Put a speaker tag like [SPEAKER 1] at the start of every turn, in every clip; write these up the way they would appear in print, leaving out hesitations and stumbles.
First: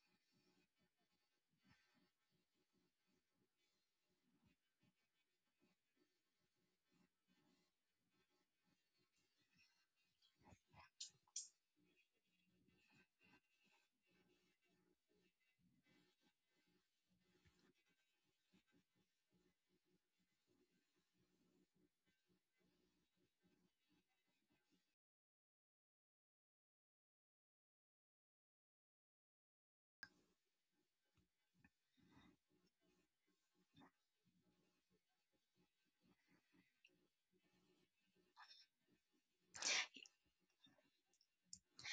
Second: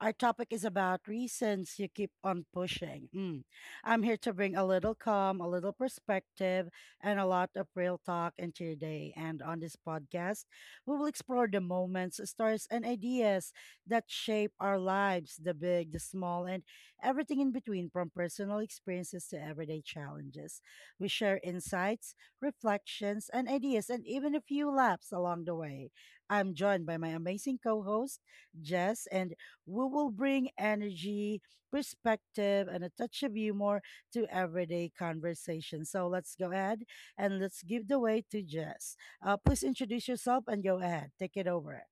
[SPEAKER 1] Our topic is about reasons you keep on pushing. Mm. I'm here to bring a little calm, a little perspective, and a lot of real talk into your day. And on this podcast, we will explore the moments, stories, and ideas that shape our lives the big, the small, and everything in between from personal experiences to everyday challenges. We share insights, reflections, and ideas, and even a few laughs along the way. I'm joined by my amazing co host, Jess, and we will bring energy, perspective, and a touch of humor to everyday conversation. So let's go ahead and let's give the way to Jess. Please introduce yourself and go ahead. Take it over.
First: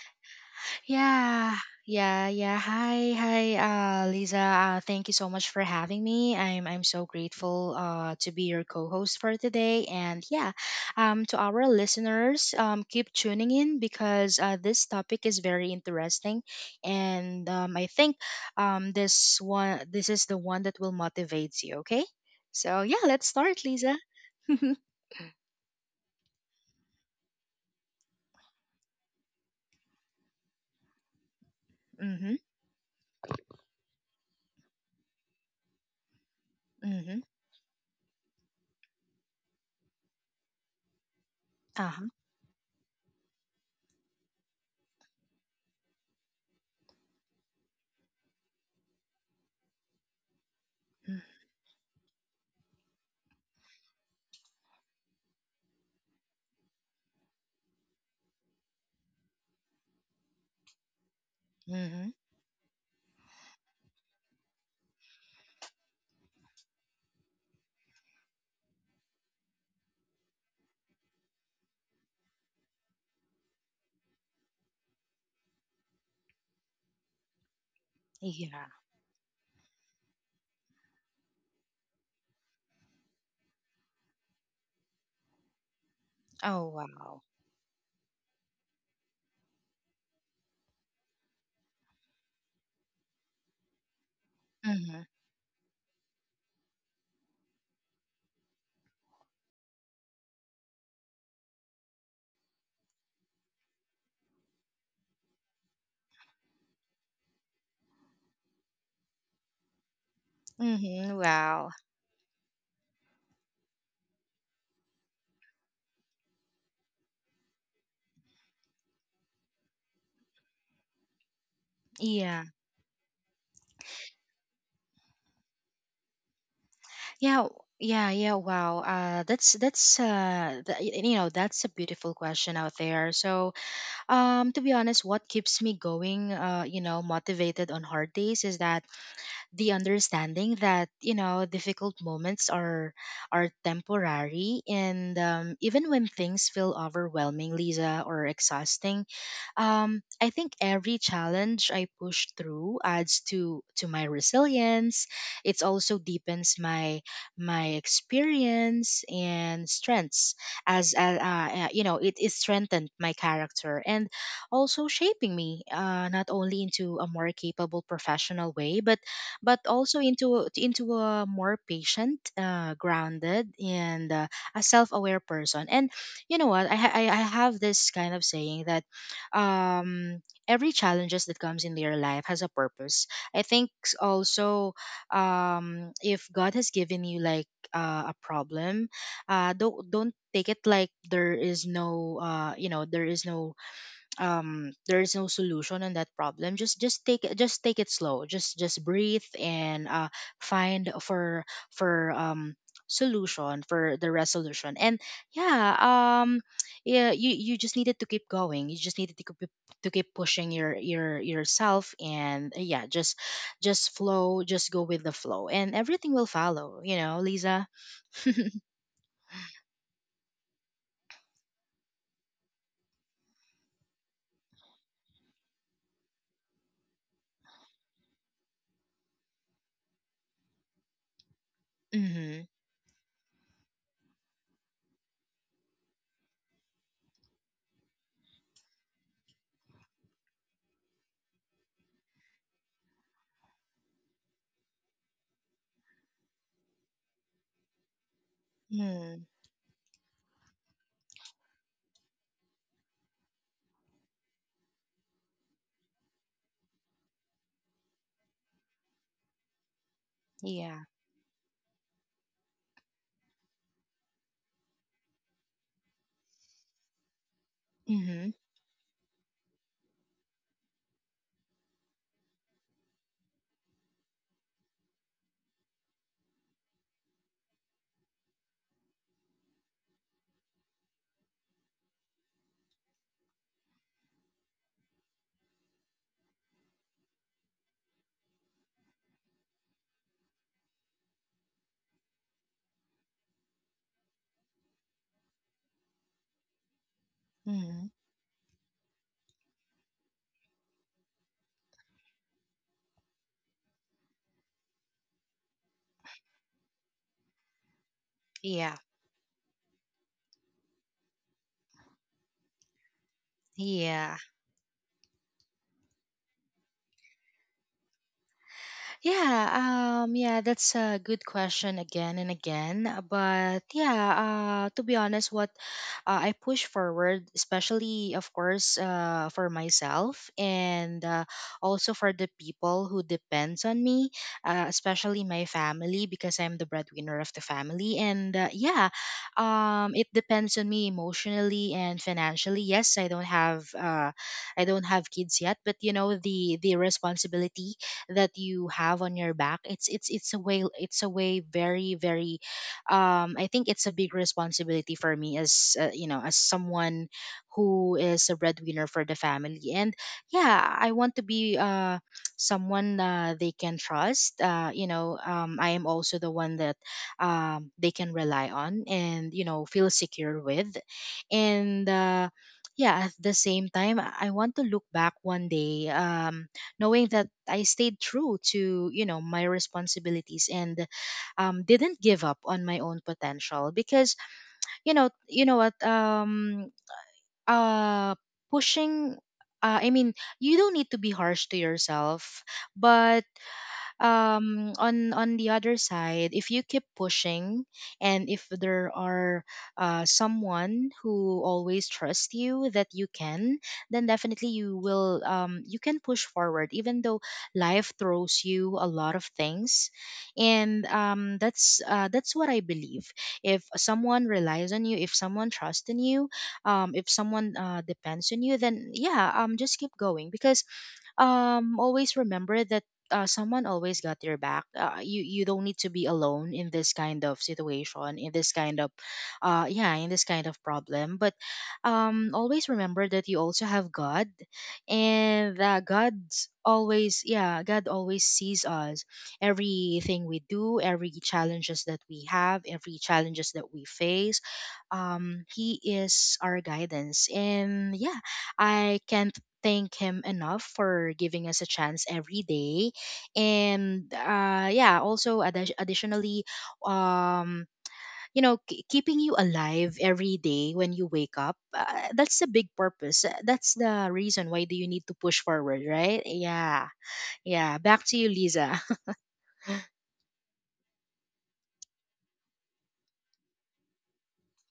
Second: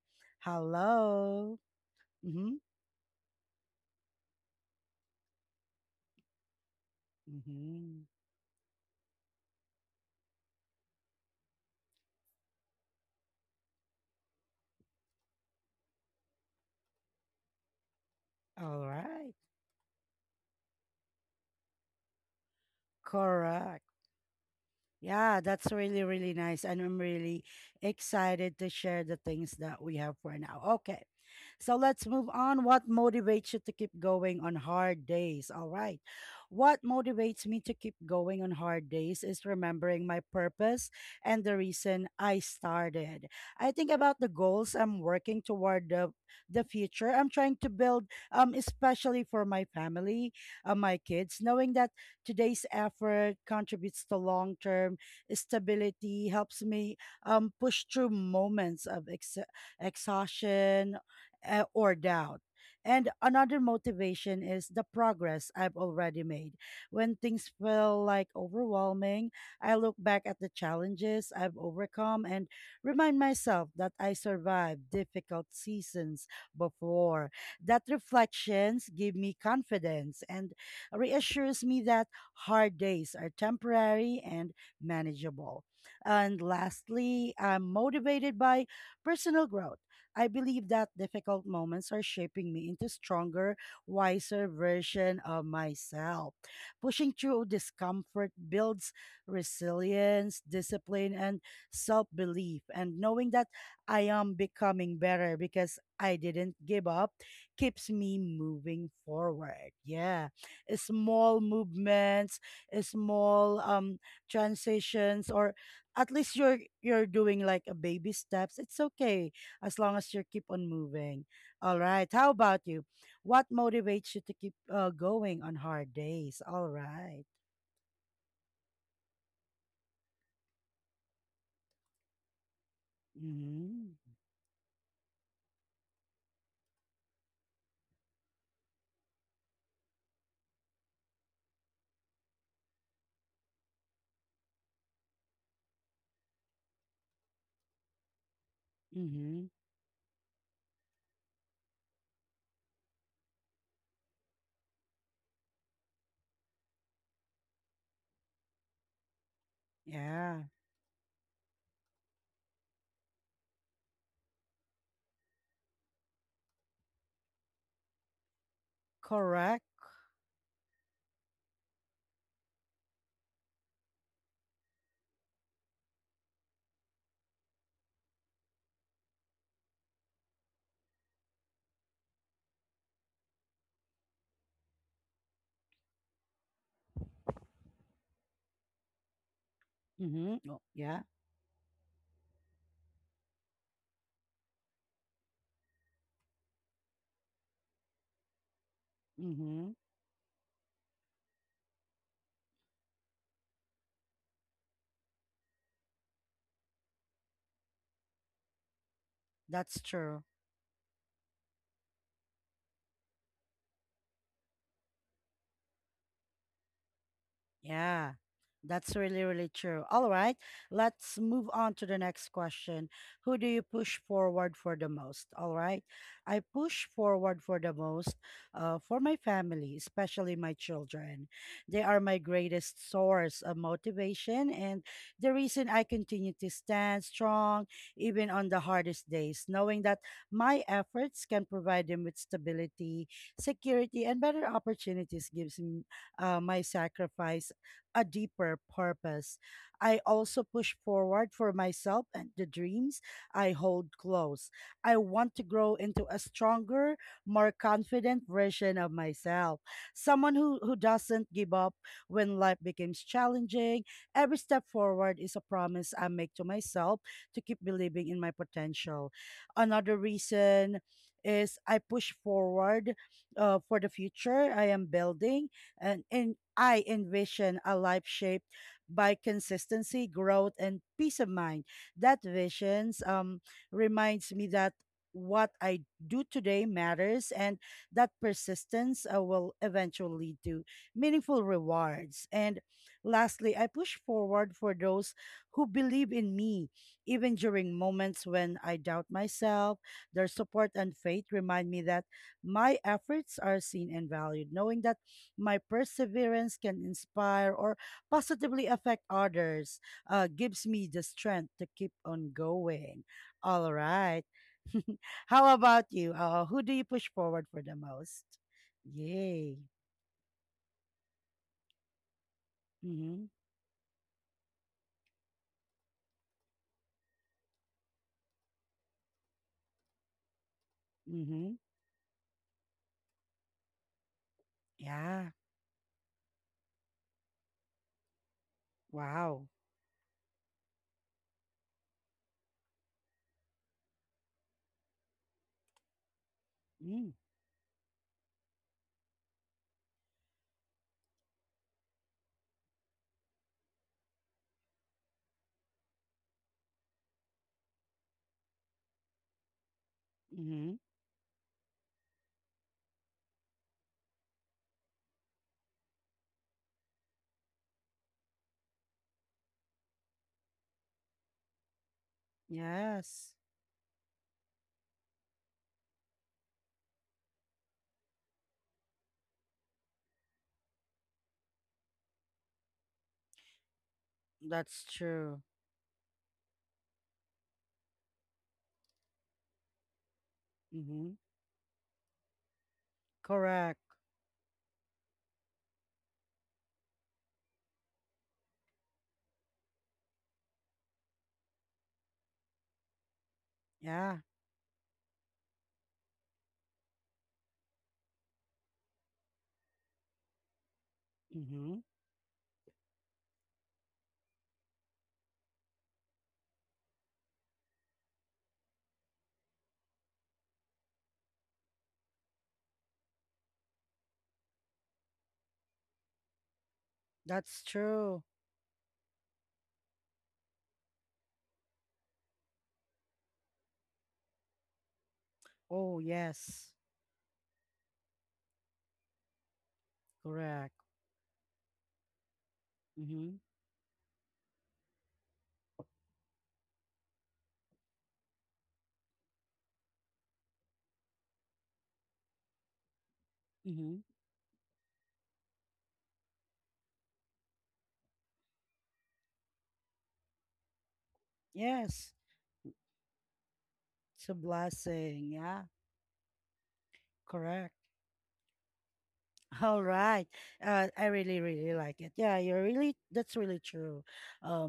[SPEAKER 2] Yeah,
[SPEAKER 1] Hello.
[SPEAKER 2] yeah,
[SPEAKER 1] Mm-hmm.
[SPEAKER 2] yeah. Hi, Lisa. Thank you so much for having me. I'm so grateful
[SPEAKER 1] Mm-hmm.
[SPEAKER 2] to be your co-host for today. And to our listeners, keep tuning in because this topic is very interesting, and I think
[SPEAKER 1] All right.
[SPEAKER 2] this is the one that will motivate you. Okay, so yeah, let's start,
[SPEAKER 1] Correct.
[SPEAKER 2] Lisa. mm-hmm,
[SPEAKER 1] Yeah, that's really, really nice. And I'm really excited to share the things that we have for now. Okay. So let's move on. What motivates you to keep going on hard days? All right. What
[SPEAKER 2] mm-hmm,
[SPEAKER 1] motivates me to keep going on hard days is remembering my purpose and the reason
[SPEAKER 2] uh-huh,
[SPEAKER 1] I started. I think about the goals I'm working toward the future. I'm trying to build, especially for my family, my
[SPEAKER 2] mm-hmm.
[SPEAKER 1] kids, knowing that today's effort contributes to long term stability, helps me push through moments of exhaustion or
[SPEAKER 2] Mm-hmm.
[SPEAKER 1] doubt. And another motivation is the progress I've already made. When things feel like overwhelming, I look back at the challenges I've overcome and remind myself that I survived difficult seasons before. That
[SPEAKER 2] Yeah.
[SPEAKER 1] reflections give me confidence and reassures me that hard days are temporary and manageable. And
[SPEAKER 2] Oh wow.
[SPEAKER 1] lastly, I'm motivated by personal growth. I believe that difficult moments are shaping me into stronger, wiser
[SPEAKER 2] Mm-hmm.
[SPEAKER 1] version of myself. Pushing through discomfort builds resilience, discipline, and self-belief. And knowing that I am becoming better because I didn't give up keeps me moving forward. Yeah,
[SPEAKER 2] Mhm,
[SPEAKER 1] small
[SPEAKER 2] wow.
[SPEAKER 1] movements, small transitions, or at least you're doing like a baby steps. It's okay as long as you keep on moving. All right. How
[SPEAKER 2] Yeah.
[SPEAKER 1] about you? What motivates you to keep going on hard days? All right.
[SPEAKER 2] Yeah. Yeah, yeah, wow. That's a beautiful question out there. So,
[SPEAKER 1] Mm-hmm.
[SPEAKER 2] to be honest, what keeps me going motivated on hard days is that the understanding that difficult moments are temporary and even when things feel overwhelming, Lisa, or exhausting.
[SPEAKER 1] Mm-hmm.
[SPEAKER 2] I think every challenge I push through adds to my resilience. It also deepens my experience and strengths
[SPEAKER 1] Yeah.
[SPEAKER 2] as it, it strengthened my character and also shaping me not only into a more capable professional way but
[SPEAKER 1] Correct.
[SPEAKER 2] also into a more patient, grounded, and a self-aware person. And you know what? I have this kind of saying that um, every challenges that comes in your life has a purpose. I think also, if God has given you like a problem, don't
[SPEAKER 1] Mm-hmm.
[SPEAKER 2] take
[SPEAKER 1] Oh,
[SPEAKER 2] it like
[SPEAKER 1] yeah.
[SPEAKER 2] there is no there is no there is no solution on that problem. Just take it slow. Just breathe
[SPEAKER 1] Mm-hmm.
[SPEAKER 2] and find for for um solution, for the resolution. And yeah um yeah, you just needed to keep going. You just needed to keep
[SPEAKER 1] That's
[SPEAKER 2] to keep
[SPEAKER 1] true.
[SPEAKER 2] pushing yourself, and yeah, just flow, just go with the flow, and everything will follow, you know, Lisa.
[SPEAKER 1] Yeah, that's really, really true. All right, let's move on to the next question. Who do you push forward for the most? All right, I push forward for the most for my family, especially my children. They are my
[SPEAKER 2] Mm-hmm.
[SPEAKER 1] greatest source of motivation and the reason I continue to stand strong even on the hardest days, knowing that my efforts can provide them with stability, security, and better opportunities gives me my sacrifice a deeper
[SPEAKER 2] Mm.
[SPEAKER 1] purpose. I also push forward for myself and the dreams I hold close. I want to grow into a stronger, more confident version of myself. Someone who
[SPEAKER 2] Yeah.
[SPEAKER 1] doesn't give up when life becomes challenging. Every step forward is a promise I make to myself to keep believing in
[SPEAKER 2] Mm-hmm.
[SPEAKER 1] my potential. Another reason is I push forward for the future I am building and I envision a life shaped by consistency, growth, and peace of mind. That visions reminds me that what I do today matters and that persistence will eventually lead to meaningful rewards. And lastly, I push forward for those who believe in me, even during
[SPEAKER 2] Mm-hmm.
[SPEAKER 1] moments when I doubt myself. Their support and faith remind me that my efforts are seen and valued, knowing that my perseverance can inspire or positively
[SPEAKER 2] Yeah,
[SPEAKER 1] affect others, gives me the strength to keep on going. All
[SPEAKER 2] yeah.
[SPEAKER 1] right. How about you? Who do you push forward for the most? Yay.
[SPEAKER 2] Yeah, yeah, that's a good question again and again.
[SPEAKER 1] Mm-hmm.
[SPEAKER 2] But yeah, to be honest, what I push forward, especially of course for myself, and
[SPEAKER 1] Mm-hmm.
[SPEAKER 2] also for the people who depends on me, especially
[SPEAKER 1] Yeah.
[SPEAKER 2] my family, because I'm the breadwinner of the family. And yeah,
[SPEAKER 1] Wow.
[SPEAKER 2] it depends on me emotionally and financially. Yes, I don't have kids yet, but you know, the
[SPEAKER 1] Mm,
[SPEAKER 2] responsibility that you have on your back, it's a way, very very I think it's a big responsibility for me as you know, as someone who is a breadwinner for the family. And yeah,
[SPEAKER 1] mm-hmm.
[SPEAKER 2] I want to be someone they can trust, you know, I am also the one that they can rely on, and you know, feel secure with. And yeah at
[SPEAKER 1] Yes.
[SPEAKER 2] the same time, I want to look back one day, knowing that I stayed true to, you know, my responsibilities, and didn't give up on my own potential. Because
[SPEAKER 1] That's
[SPEAKER 2] you know
[SPEAKER 1] true.
[SPEAKER 2] you know what, uh pushing, I mean, you don't need to be
[SPEAKER 1] Mm-hmm.
[SPEAKER 2] harsh to yourself, but
[SPEAKER 1] Correct.
[SPEAKER 2] on the other side, if you keep pushing, and if there are someone who always trusts you that you can, then
[SPEAKER 1] Yeah.
[SPEAKER 2] definitely you will, you can push forward even though life throws you a lot of things. And
[SPEAKER 1] Mm-hmm.
[SPEAKER 2] that's what I believe. If someone relies on you, if someone trusts in you, if someone depends on you, then yeah, just keep going. Because always remember that someone always got your back, you you don't need to be alone in this kind of
[SPEAKER 1] That's
[SPEAKER 2] situation,
[SPEAKER 1] true.
[SPEAKER 2] in this kind of yeah in this kind of problem. But always remember that you also have God, and that
[SPEAKER 1] Oh,
[SPEAKER 2] God's
[SPEAKER 1] yes.
[SPEAKER 2] always, yeah, God always sees us everything we
[SPEAKER 1] Correct.
[SPEAKER 2] do, every challenges that we have, every
[SPEAKER 1] Mm-hmm.
[SPEAKER 2] challenges that we face. He is our guidance, and yeah, I can thank him enough for giving us a chance every day.
[SPEAKER 1] Mm-hmm.
[SPEAKER 2] And also, additionally, um you know, keeping you alive every day when you wake up,
[SPEAKER 1] Yes.
[SPEAKER 2] that's the big purpose. That's the
[SPEAKER 1] It's a
[SPEAKER 2] reason why do you need to
[SPEAKER 1] blessing.
[SPEAKER 2] push
[SPEAKER 1] Yeah,
[SPEAKER 2] forward, right? Yeah,
[SPEAKER 1] correct.
[SPEAKER 2] yeah, back to you, Lisa.
[SPEAKER 1] All right. I really, really like it. Yeah, you're really, that's really true.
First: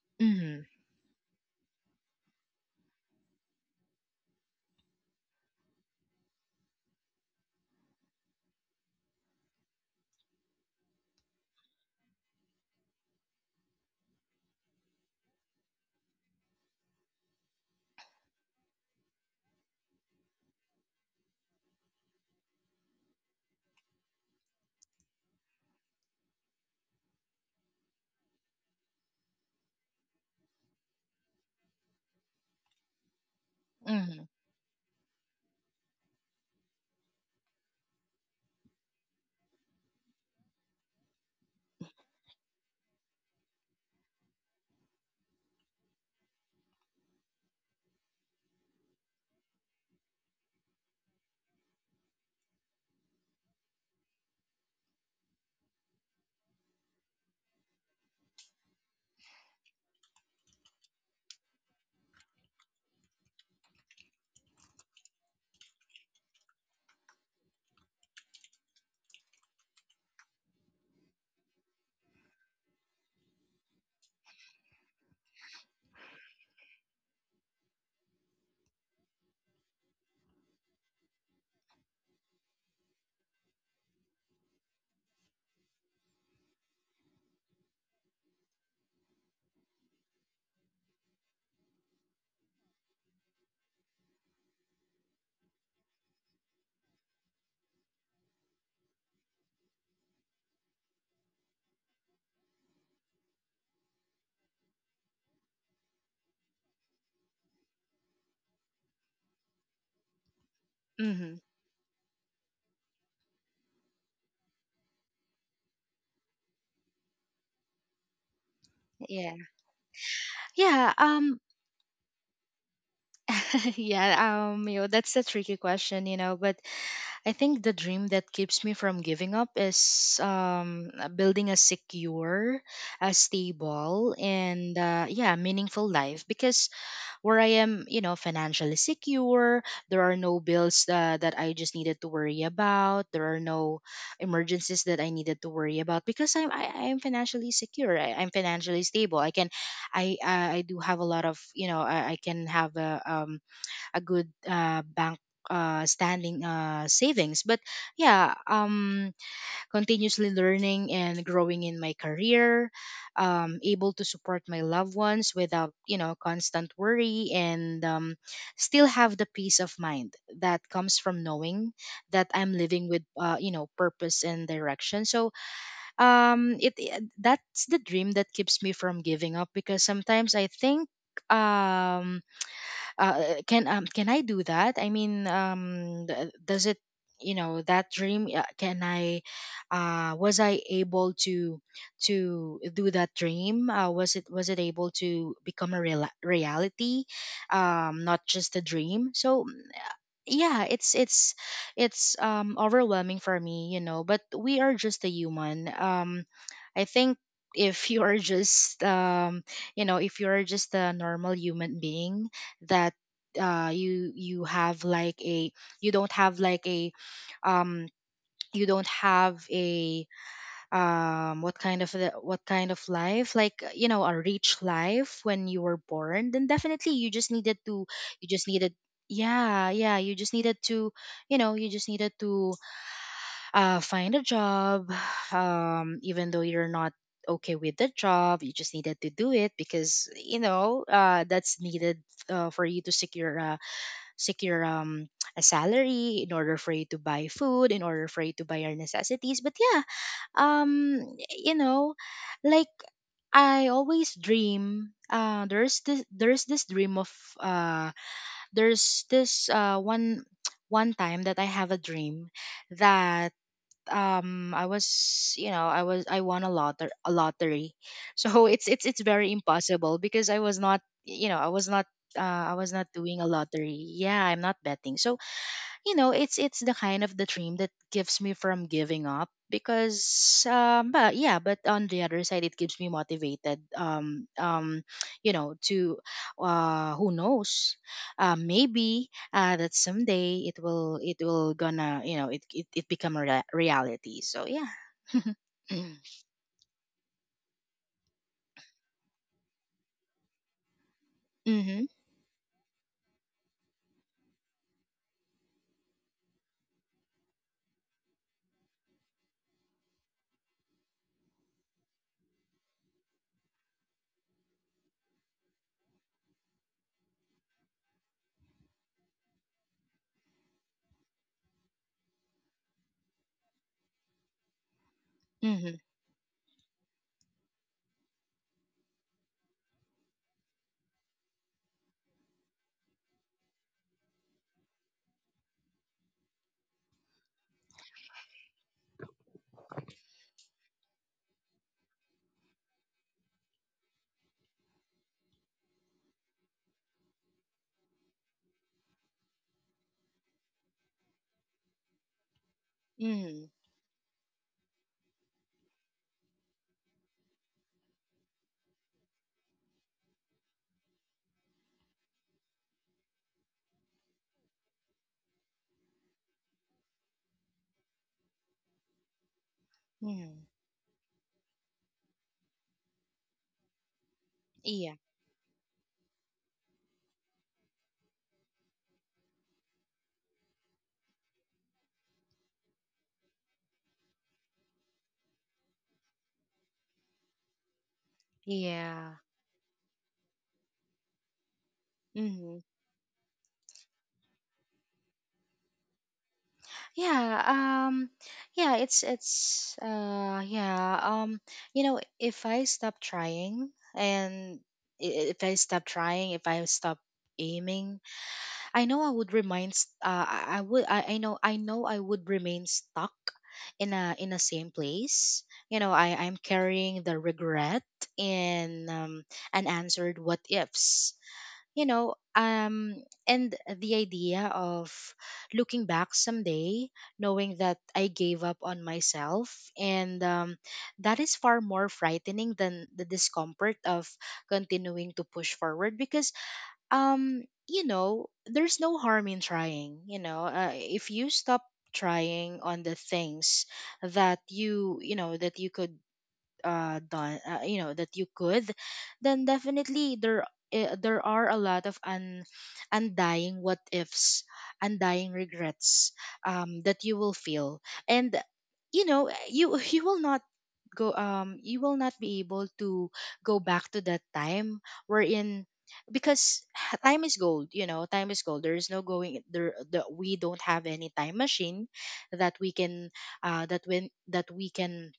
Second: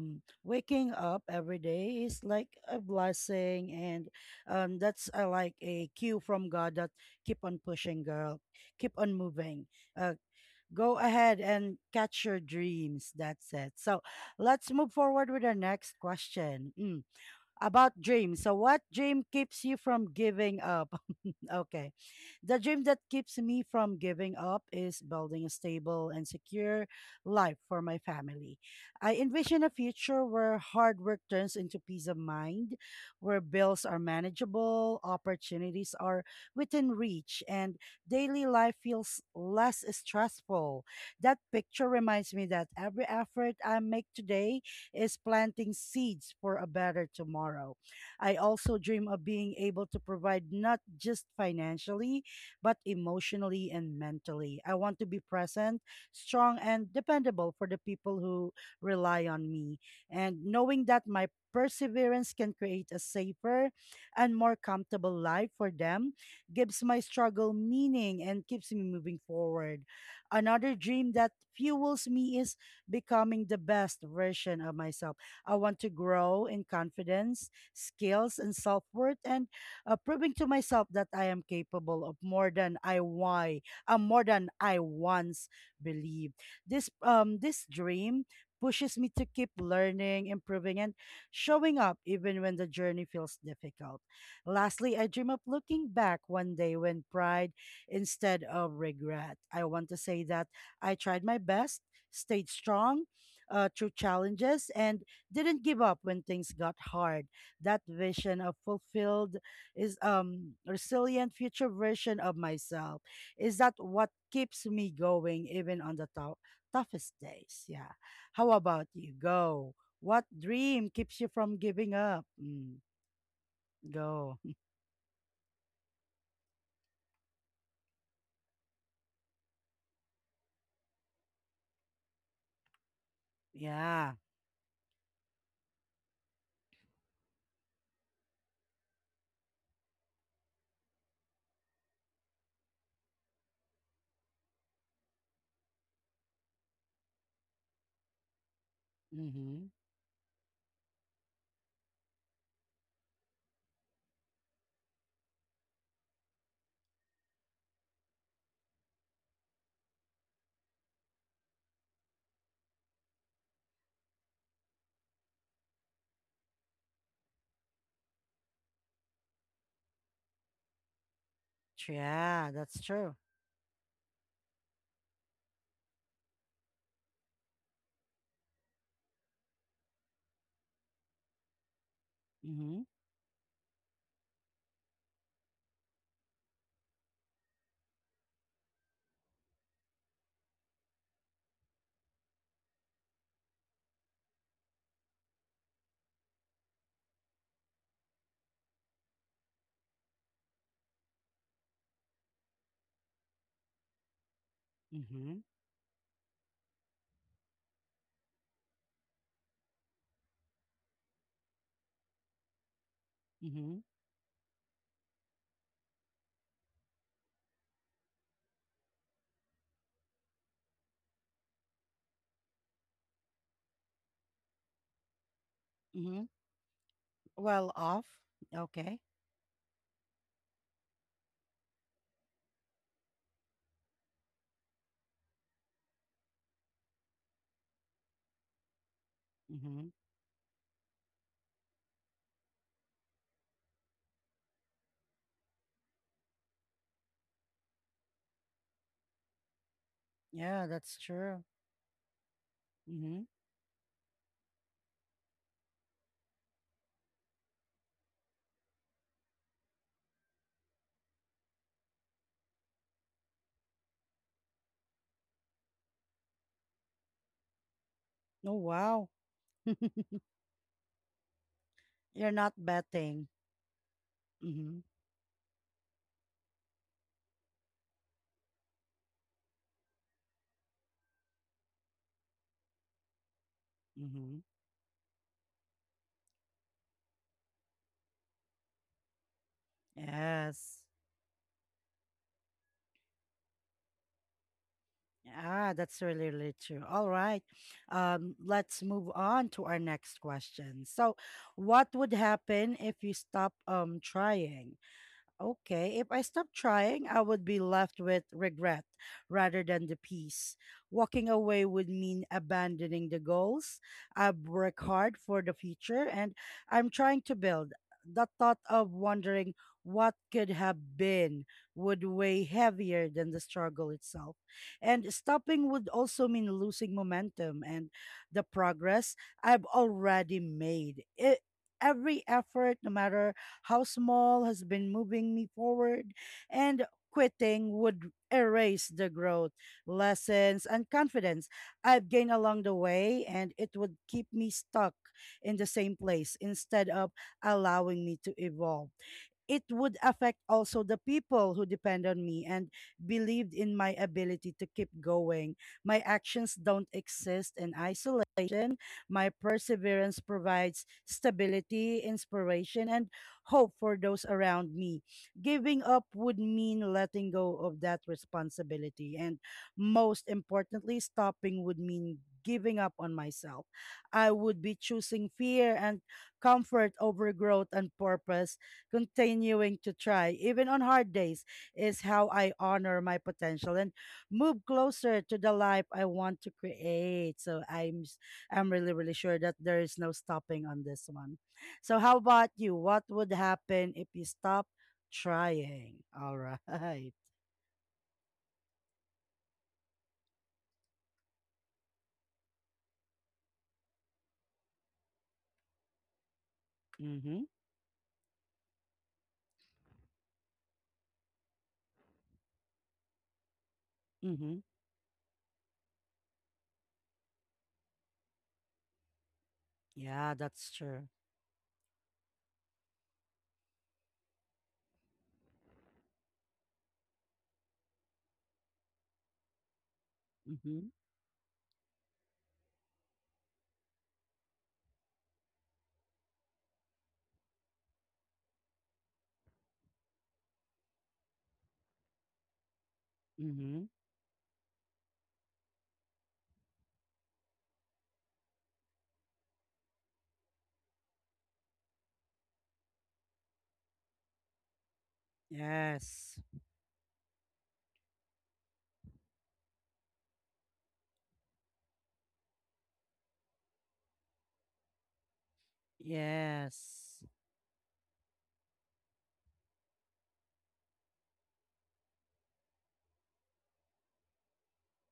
[SPEAKER 2] Mhm.
[SPEAKER 1] waking up every day is like a blessing. And that's like a cue from God that keep on pushing, girl. Keep on moving. Uh, go ahead and catch your dreams. That's it. So let's move forward with our next question. Mm. About dreams. So, what dream keeps you from giving up? Okay. The dream that keeps me from giving up is building a stable and secure life for my family. I envision a future where hard work turns into peace of mind, where bills are
[SPEAKER 2] Mhm.
[SPEAKER 1] manageable, opportunities are within reach, and daily life feels less stressful. That picture reminds me that every effort I make today is planting seeds for a better tomorrow. I also dream of being able to provide not just financially, but emotionally and mentally. I want to be present, strong, and dependable for the people who rely on me. And knowing that my perseverance can create a safer and more comfortable life for them gives my struggle meaning and keeps me moving forward. Another dream that fuels me is becoming the best version of myself. I want to grow in confidence, skills, and self worth, and proving to myself that I am capable of more than more than I once believed. This dream pushes me to keep learning, improving, and showing up even when the journey feels difficult. Lastly, I dream of looking back one day when pride instead of regret. I want to say that I tried my best, stayed strong through challenges, and didn't give up when things got hard. That vision of fulfilled is resilient
[SPEAKER 2] Mhm.
[SPEAKER 1] future version of myself. Is that what keeps me going even on the toughest days? Yeah. How about you?
[SPEAKER 2] Yeah.
[SPEAKER 1] Go. What dream
[SPEAKER 2] yeah
[SPEAKER 1] keeps you
[SPEAKER 2] um
[SPEAKER 1] from giving up? Mm,
[SPEAKER 2] yeah,
[SPEAKER 1] go. Mm,
[SPEAKER 2] you know, that's a tricky question, you know. But I think the dream that keeps me from giving up is building a secure, a
[SPEAKER 1] yeah.
[SPEAKER 2] stable, and yeah, meaningful life. Because where I am, you know, financially secure, there are no bills that I just needed to worry about. There are no emergencies that I needed to worry about, because I am financially secure. I'm financially stable. I can,
[SPEAKER 1] Mm-hmm.
[SPEAKER 2] I do have a lot of, you know, I can have a good bank standing, savings. But yeah, continuously learning and growing in my career, able to support my loved ones without, you know, constant worry, and still have the peace of mind that comes from knowing that
[SPEAKER 1] Yeah,
[SPEAKER 2] I'm
[SPEAKER 1] that's
[SPEAKER 2] living with,
[SPEAKER 1] true.
[SPEAKER 2] you know, purpose and direction. So, that's the dream that keeps me from giving up. Because sometimes I think, um
[SPEAKER 1] Mm-hmm.
[SPEAKER 2] can, can I do that? I mean, does it, you know, that dream, can I? Was I able to do that dream? Was it able to become a reality, not just a dream? So yeah, it's overwhelming for me, you know. But we are just a
[SPEAKER 1] Mm-hmm.
[SPEAKER 2] human, I think, if you are just, you know, if you are just a normal human being, that
[SPEAKER 1] Mm-hmm.
[SPEAKER 2] you you have like a, you don't have like a, um you don't have a, what kind of life like, you know, a rich life when you were
[SPEAKER 1] Mm-hmm.
[SPEAKER 2] born, then definitely you just needed
[SPEAKER 1] Well
[SPEAKER 2] to,
[SPEAKER 1] off.
[SPEAKER 2] you just needed,
[SPEAKER 1] Okay.
[SPEAKER 2] yeah yeah, you just needed to, you know, you just needed to find a job. Even though you're not okay with the job, you just needed to do it,
[SPEAKER 1] Mhm.
[SPEAKER 2] because you know, that's needed for you to secure a salary, in order for you to buy food, in order for you to buy your necessities. But yeah,
[SPEAKER 1] Yeah,
[SPEAKER 2] um
[SPEAKER 1] that's true.
[SPEAKER 2] you know, like,
[SPEAKER 1] Mhm.
[SPEAKER 2] I always dream. There's this dream of uh, there's this one one time that I have a dream that, I was, you know, I won a lotter a lottery. So
[SPEAKER 1] Oh,
[SPEAKER 2] it's, it's
[SPEAKER 1] wow.
[SPEAKER 2] very impossible, because I was not, you know,
[SPEAKER 1] You're
[SPEAKER 2] I
[SPEAKER 1] not
[SPEAKER 2] was not doing a
[SPEAKER 1] betting.
[SPEAKER 2] lottery. Yeah, I'm not
[SPEAKER 1] Mhm.
[SPEAKER 2] betting. So you know, it's the kind of the dream that gives me from giving up. Because but yeah, but on the other side, it keeps me motivated.
[SPEAKER 1] Mhm.
[SPEAKER 2] You know, to who knows, maybe that someday it
[SPEAKER 1] Yes.
[SPEAKER 2] will, it will gonna, you know, it become a reality. So yeah.
[SPEAKER 1] Ah, that's really, really true. All right. Let's move on to our next question. So,
[SPEAKER 2] Mm-hmm.
[SPEAKER 1] what would happen if you stop trying? Okay, if I stopped trying, I would be left with regret rather than the peace. Walking away would mean abandoning the goals I've worked hard for the future and I'm trying to build. The thought of wondering what could have been would weigh heavier than the struggle itself. And stopping
[SPEAKER 2] Mm-hmm.
[SPEAKER 1] would also mean losing momentum and the progress I've already made. Every effort, no matter how small has been moving me forward, and quitting would erase the growth, lessons, and confidence I've gained along the way, and it would keep me stuck in the same place instead of allowing me to evolve it would affect also the people who depend on me and
[SPEAKER 2] Hmm.
[SPEAKER 1] believed in my ability to keep going. My actions don't exist in isolation. My perseverance provides stability, inspiration, and hope for those around me. Giving up would mean letting go of that responsibility. And most
[SPEAKER 2] Hmm.
[SPEAKER 1] importantly, stopping would mean giving up on myself. I would be
[SPEAKER 2] Yeah.
[SPEAKER 1] choosing fear and comfort over growth and purpose continuing to try, even on hard days, is how I honor my potential and move closer to the life I want to create. So I'm really,
[SPEAKER 2] Yeah.
[SPEAKER 1] really sure that there is no stopping on this one. So how about
[SPEAKER 2] Mm-hmm.
[SPEAKER 1] you? What would happen if you stop trying? All right.
[SPEAKER 2] Yeah, yeah, it's yeah, you know, if I stop trying, and i- if I stop trying, if I stop
[SPEAKER 1] Mm-hmm.
[SPEAKER 2] aiming, I know I would remain I I know I would remain stuck in a
[SPEAKER 1] Mm-hmm.
[SPEAKER 2] same place. I'm carrying the regret and unanswered
[SPEAKER 1] Yeah,
[SPEAKER 2] what
[SPEAKER 1] that's true.
[SPEAKER 2] ifs you know um and the idea of looking back someday knowing that I gave up on myself and
[SPEAKER 1] Mm-hmm.
[SPEAKER 2] that is far more frightening than the discomfort of continuing to push forward because there's no harm in trying. If you stop trying on the things
[SPEAKER 1] Mm-hmm.
[SPEAKER 2] that that you could done, that you could, then definitely there, there are a lot of undying what ifs, undying regrets
[SPEAKER 1] Yes.
[SPEAKER 2] that you will feel. And you you will not go, you will not be able to go back to that time wherein, because time
[SPEAKER 1] Yes.
[SPEAKER 2] is gold. Time is gold. There is no going there. We don't have any time machine that we can, that when that we can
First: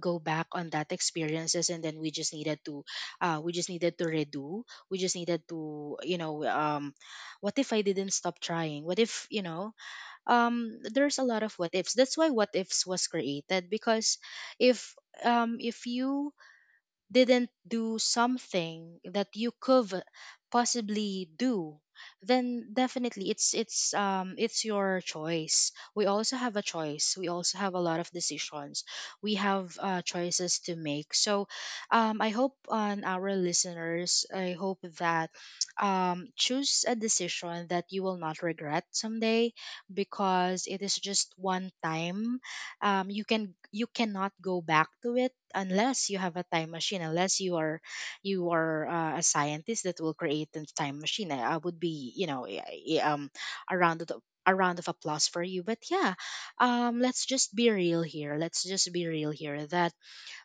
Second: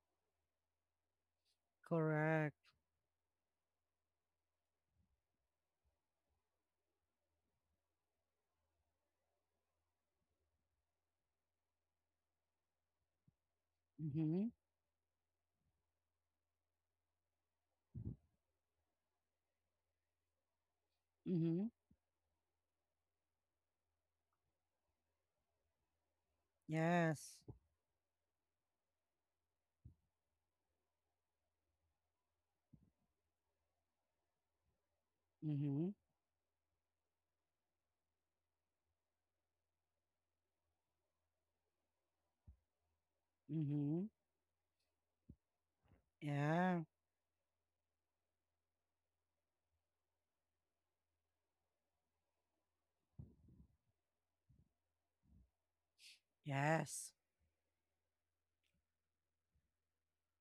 [SPEAKER 2] go back on that experiences, and then we just
[SPEAKER 1] Correct.
[SPEAKER 2] needed to, we just needed to redo. We just needed to What if I didn't stop trying? What if, there's a lot of what ifs? That's why what ifs was created, because
[SPEAKER 1] Mm-hmm.
[SPEAKER 2] if, if you didn't do something that you could possibly
[SPEAKER 1] Mm-hmm.
[SPEAKER 2] do, then definitely it's your choice. We also have a choice, we
[SPEAKER 1] Yes.
[SPEAKER 2] also have a lot of decisions, we have choices to make. So, I hope on our listeners, I hope that,
[SPEAKER 1] Mm-hmm.
[SPEAKER 2] choose a decision that you will not regret someday, because it is just one time. You can, you
[SPEAKER 1] Mm-hmm.
[SPEAKER 2] cannot go back to it unless you have a time
[SPEAKER 1] Yeah.
[SPEAKER 2] machine, unless you are, you are a scientist that will create a time machine. I would be, you know, a round of, a round of applause for you. But yeah,
[SPEAKER 1] Yes.
[SPEAKER 2] let's just be real here, let's just be real here, that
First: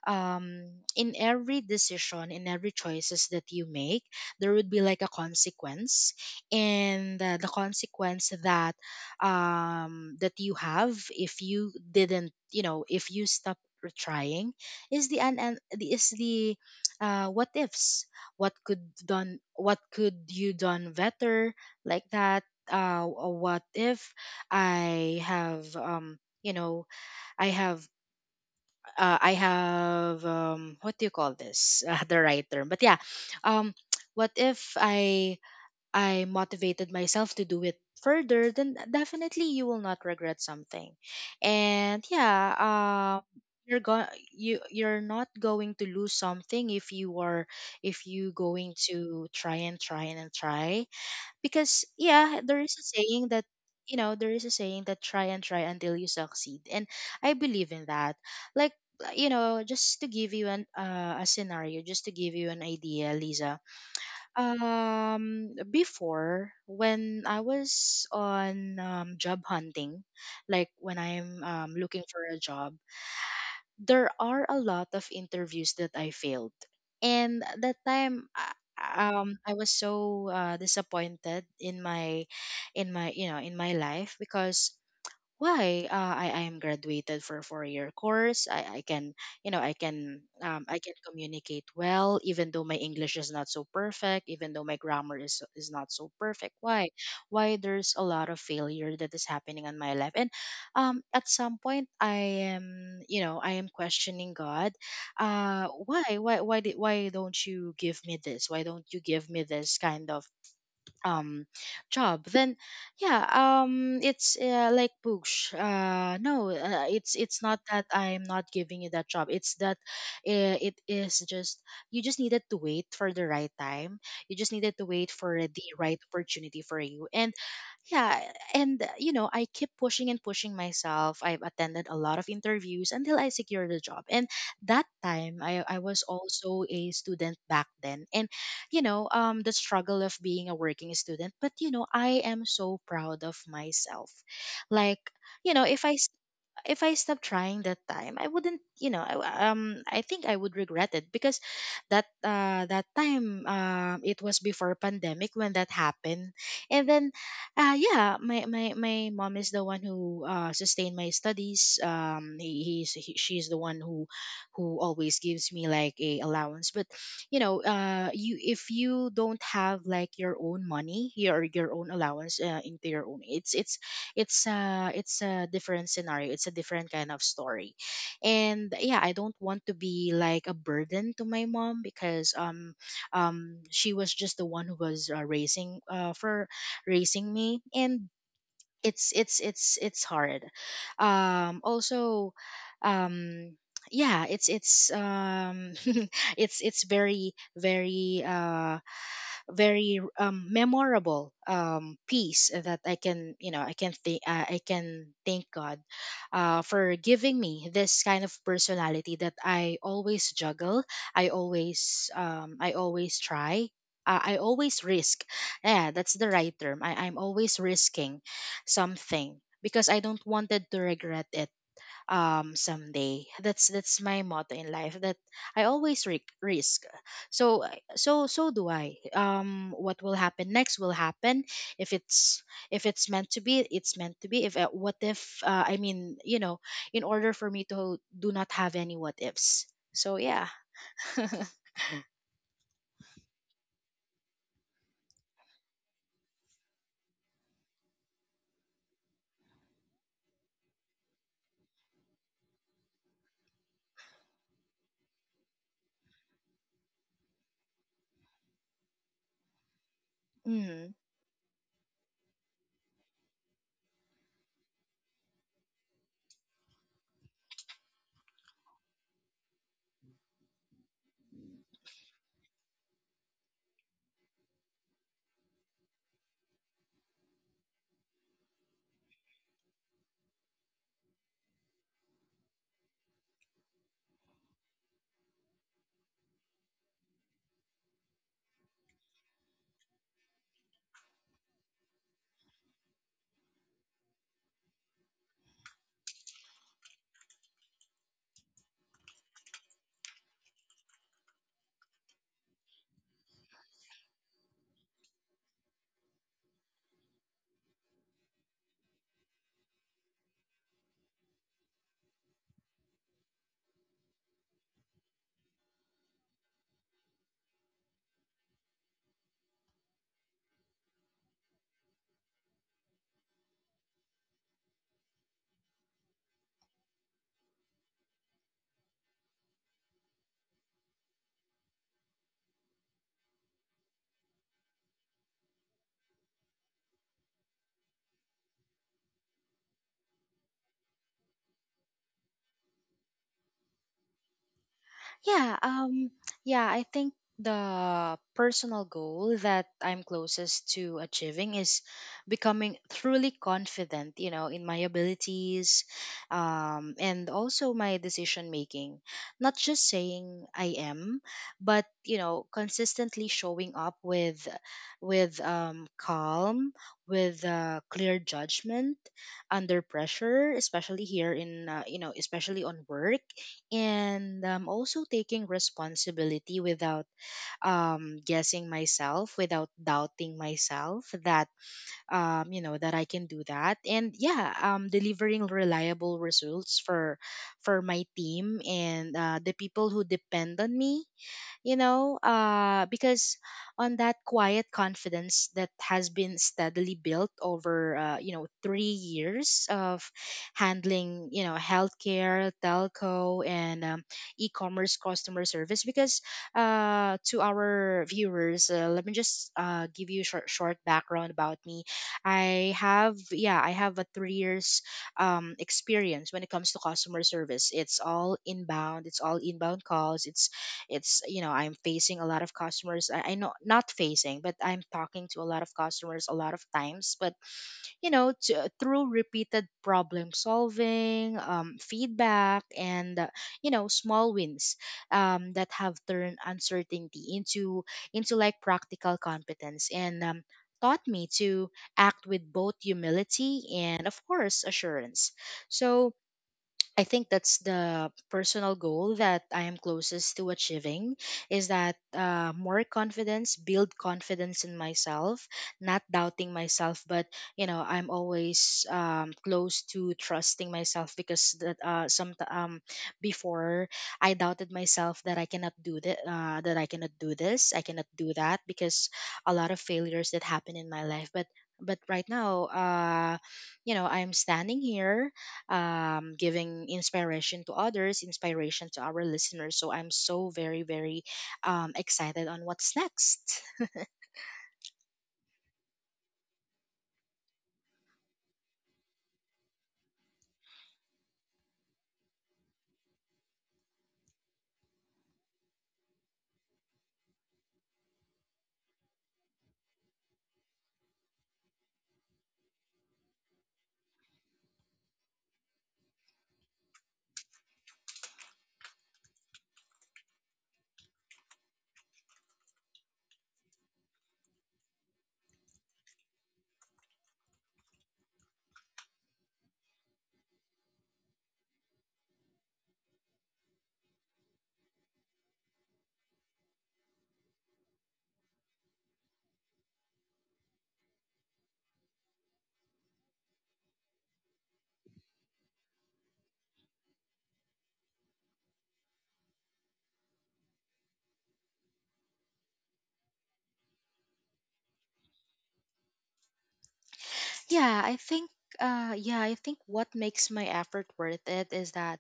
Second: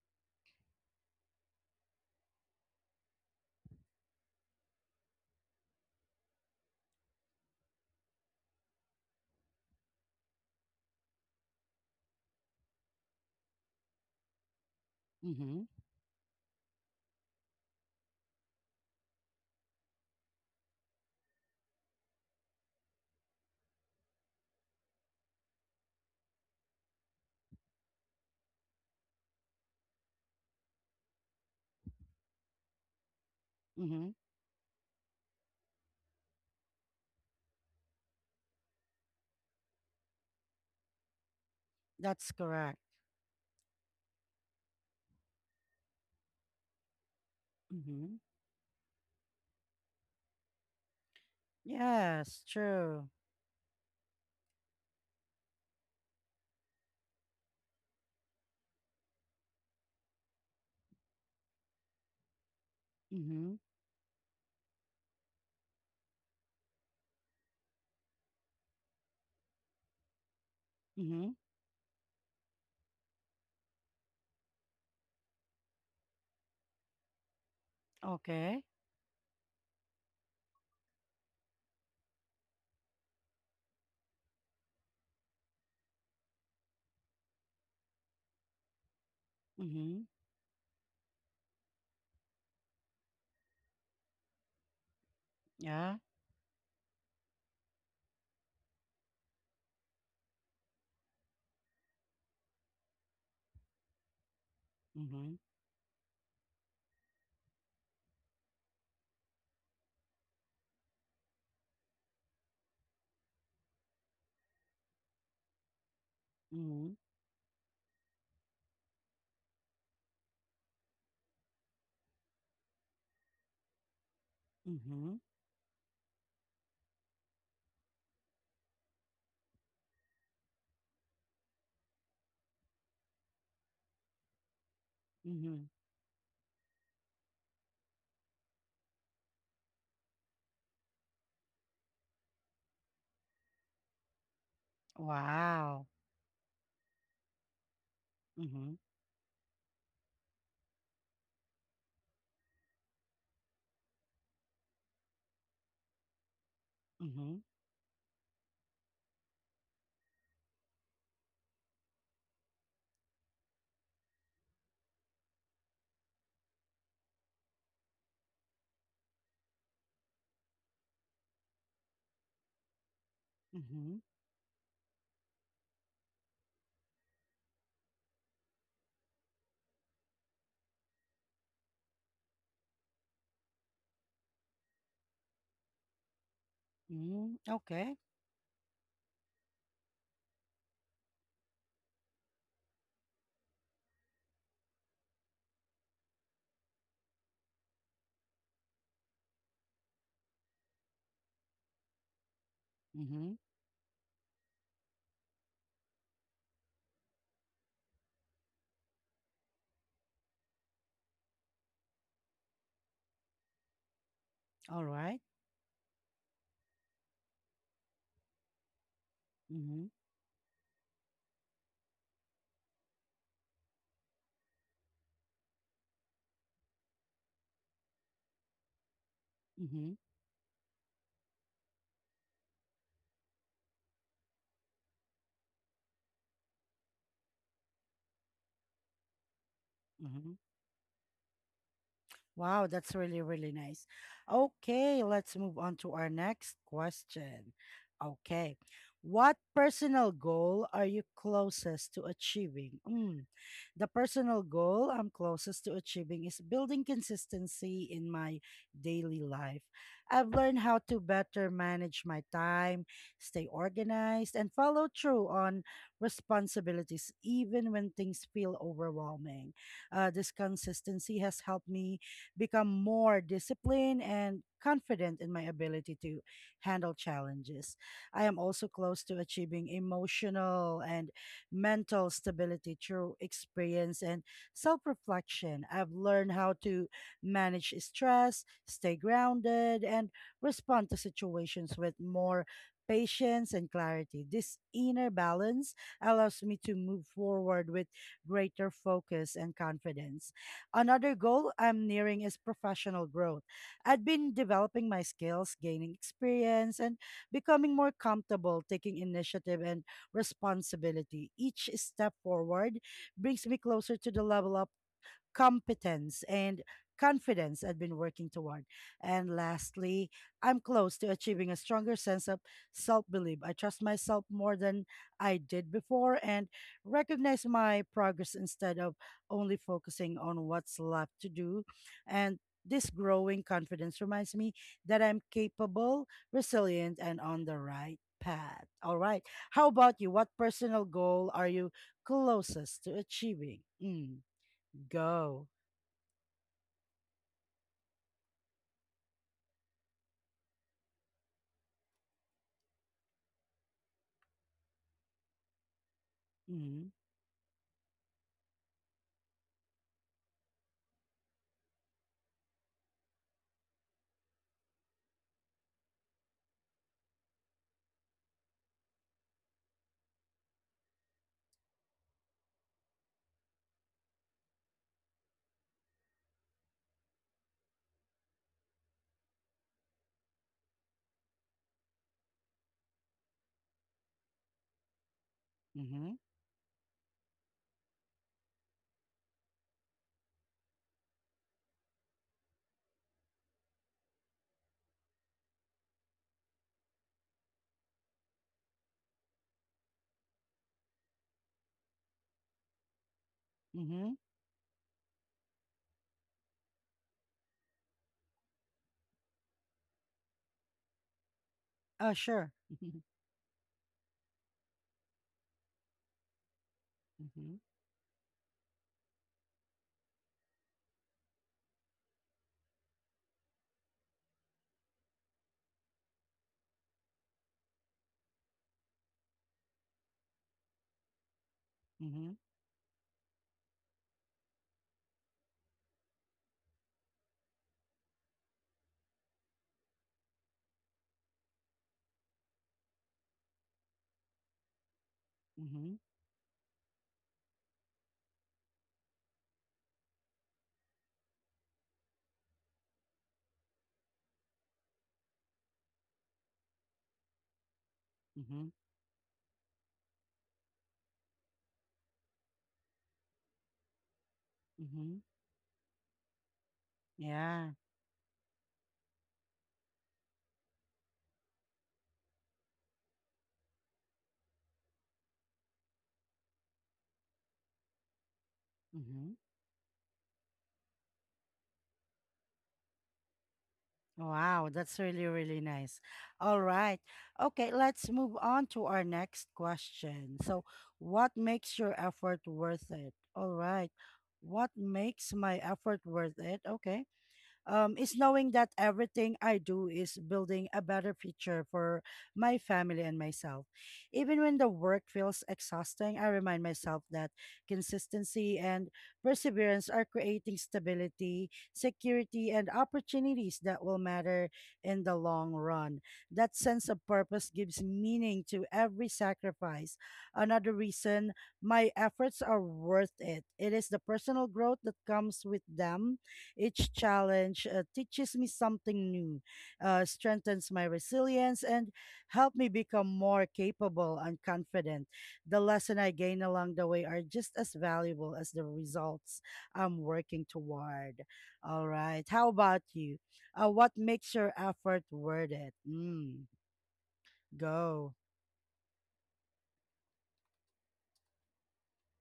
[SPEAKER 2] um, in every decision, in every choices that you make, there would be like a consequence. And the consequence that that you have, if you didn't, you know, if you stop trying, is the,
[SPEAKER 1] Mm-hmm.
[SPEAKER 2] is the what ifs, what could done, what could you done better, like that. What if I have, you know, I have, I have, what do you call this? The right term, but yeah. Um,
[SPEAKER 1] Mm-hmm.
[SPEAKER 2] what if I motivated myself to do it further? Then definitely you will not regret something, and
[SPEAKER 1] That's
[SPEAKER 2] yeah.
[SPEAKER 1] correct.
[SPEAKER 2] You're going, you're not going to lose something if you are, if
[SPEAKER 1] Mm-hmm.
[SPEAKER 2] you going to try and try and try, because
[SPEAKER 1] Yes,
[SPEAKER 2] yeah, there is a
[SPEAKER 1] true.
[SPEAKER 2] saying that, you know, there is a saying that try and try until you succeed, and I believe in that, like, you know, just to give you an a scenario, just to give you an idea,
[SPEAKER 1] Mm-hmm.
[SPEAKER 2] Lisa. Um, before, when I was on, job hunting, like when
[SPEAKER 1] Mm-hmm.
[SPEAKER 2] I'm, looking for a job, there are a lot of interviews that I failed. And at that time
[SPEAKER 1] Okay.
[SPEAKER 2] I was so, disappointed in my, in my, you know, in my life, because why, I am graduated for a 4 year course. I can, you know, I
[SPEAKER 1] Mm-hmm.
[SPEAKER 2] can, I can communicate well, even though my English is not so perfect, even though my grammar is not
[SPEAKER 1] Yeah.
[SPEAKER 2] so perfect. Why there's a lot of failure that is happening in my life, and at some point I am, you know, I am questioning God.
[SPEAKER 1] Mm-hmm.
[SPEAKER 2] Why, why don't you give me this? Why don't you give me this kind of um job, then yeah, it's, like push,
[SPEAKER 1] Mm-hmm.
[SPEAKER 2] it's not that I'm not giving you that job, it's that, it is just, you just needed to wait for the right time, you just needed to wait
[SPEAKER 1] Mm-hmm.
[SPEAKER 2] for the right opportunity for you, and yeah. And you know, I keep pushing and pushing myself, I've attended a lot of interviews until I secured a job. And that time
[SPEAKER 1] Mm-hmm.
[SPEAKER 2] I was also a student back then. And you know, the struggle of being a working student, but you know, I am so proud of myself. Like, you know, if
[SPEAKER 1] Wow.
[SPEAKER 2] I, if I stopped trying that time, I wouldn't,
[SPEAKER 1] Mm-hmm.
[SPEAKER 2] you know, I think I would regret it. Because that time, it was before pandemic when that happened, and then,
[SPEAKER 1] Mm-hmm.
[SPEAKER 2] yeah, my mom is the one who sustained my studies. She's the one who always gives me like a allowance. But you know, you, if you don't have like your own money, your own allowance, into your own,
[SPEAKER 1] Mm-hmm.
[SPEAKER 2] it's a, it's a different scenario, it's a different kind of story. And yeah, I don't want to be like a burden to my mom, because she was just the one who was, raising for raising
[SPEAKER 1] Mm-hmm.
[SPEAKER 2] me.
[SPEAKER 1] Okay.
[SPEAKER 2] And it's hard. Um, also, um, yeah, it's it's very, very, memorable, piece that I
[SPEAKER 1] Mm-hmm.
[SPEAKER 2] can, you know, I can think, I can thank God for giving me this kind of personality, that I always juggle, I always, I always try, I
[SPEAKER 1] All
[SPEAKER 2] always
[SPEAKER 1] right.
[SPEAKER 2] risk, yeah, that's the right term. I'm always risking something,
[SPEAKER 1] Mm-hmm.
[SPEAKER 2] because I don't wanted to regret it someday. That's my motto in life, that risk. So, so so do I,
[SPEAKER 1] Mm-hmm.
[SPEAKER 2] what will happen next will happen. If it's, if it's meant to be, it's meant to be. If, what if, I mean, you know, in order for me to do not have any what ifs. So yeah.
[SPEAKER 1] Wow, that's really, really nice. Okay, let's move on to our next question. Okay. What personal goal are you closest to achieving? Mm. The personal goal I'm closest to achieving is building consistency in my daily life. I've learned how
[SPEAKER 2] Mhm.
[SPEAKER 1] to better manage my time, stay organized, and follow through on responsibilities, even when things feel overwhelming. This consistency has helped me become more disciplined and confident in my ability to handle challenges. I am also close to achieving emotional and mental stability through experience and self reflection. I've learned how to manage stress, stay grounded, and respond to situations with more patience and clarity. This inner balance allows me to move forward with greater focus and confidence. Another goal I'm nearing is professional growth. I've been developing my skills, gaining experience, and becoming more comfortable taking initiative and responsibility. Each step forward brings me closer to the level up competence, and confidence I've been working toward. And lastly, I'm close to achieving a stronger sense of self belief. I trust myself more than I did before and recognize my progress instead of only focusing on what's left to do. And this growing confidence reminds me that I'm capable, resilient, and on the right path. All right. How about you? What personal goal are you closest to achieving? Mm, go.
[SPEAKER 2] Yeah, um, yeah, I think the personal goal that I'm closest to achieving is becoming truly confident, you know, in my abilities,
[SPEAKER 1] Mhm,
[SPEAKER 2] and also my decision making. Not just saying I am, but you know, consistently showing up with, calm, with clear judgment under pressure, especially here in, you know, especially on work. And also taking responsibility without, guessing myself, without doubting myself, that, you know, that I can do that. And yeah, delivering
[SPEAKER 1] mhm,
[SPEAKER 2] reliable results for my team and the people who depend on me. You know, because on that quiet confidence that has been steadily built over, you know, 3 years of handling, you know, healthcare, telco, and
[SPEAKER 1] mhm.
[SPEAKER 2] e-commerce customer service. Because to our viewers, let me just give you short, short background about me.
[SPEAKER 1] Oh, sure.
[SPEAKER 2] I
[SPEAKER 1] Mhm,
[SPEAKER 2] have, yeah, I have a 3 years, experience when it comes to customer
[SPEAKER 1] mhm,
[SPEAKER 2] service. It's all inbound. It's all inbound calls. It's you know, I'm facing a lot of customers. I know, not facing, but I'm talking to a lot of customers a lot of times. But you know, through repeated problem solving,
[SPEAKER 1] mhm,
[SPEAKER 2] feedback and you know, small wins, that have turned uncertainty into like practical competence. And taught me to act with both humility and of course assurance.
[SPEAKER 1] mhm,
[SPEAKER 2] So I think that's the personal goal that I am closest to achieving, is that, more confidence, build confidence in myself, not doubting myself. But you know, I'm
[SPEAKER 1] mhm,
[SPEAKER 2] always, close to trusting myself, because that, some before, I doubted
[SPEAKER 1] mhm.
[SPEAKER 2] myself, that I cannot do that, that I cannot do
[SPEAKER 1] Yeah.
[SPEAKER 2] this, I cannot do that, because a lot of failures that happen in my life. But right now, uh, you know, I'm standing here, giving inspiration to others, inspiration to our
[SPEAKER 1] Mhm.
[SPEAKER 2] listeners. So I'm so very, very excited on what's next.
[SPEAKER 1] Wow, that's really, really nice. All right. Okay, let's move on to our next question. So, what makes your effort worth it? All right. What makes my effort worth it? Okay. Is knowing that everything I do is building a better future for my family and myself. Even when the work feels exhausting, I remind myself that consistency and perseverance are creating stability, security, and opportunities that will matter in the long run. That sense of purpose gives meaning to every sacrifice. Another reason my efforts are worth it. It is the personal growth that comes with them each challenge teaches me something new, strengthens my resilience, and help me become more capable and confident. The lesson I gain along the way are just as valuable as the results I'm working toward. All right. How about you? What makes your effort worth it? Mm,
[SPEAKER 2] Yeah,
[SPEAKER 1] go.
[SPEAKER 2] I think yeah, I think what makes my effort worth it is that,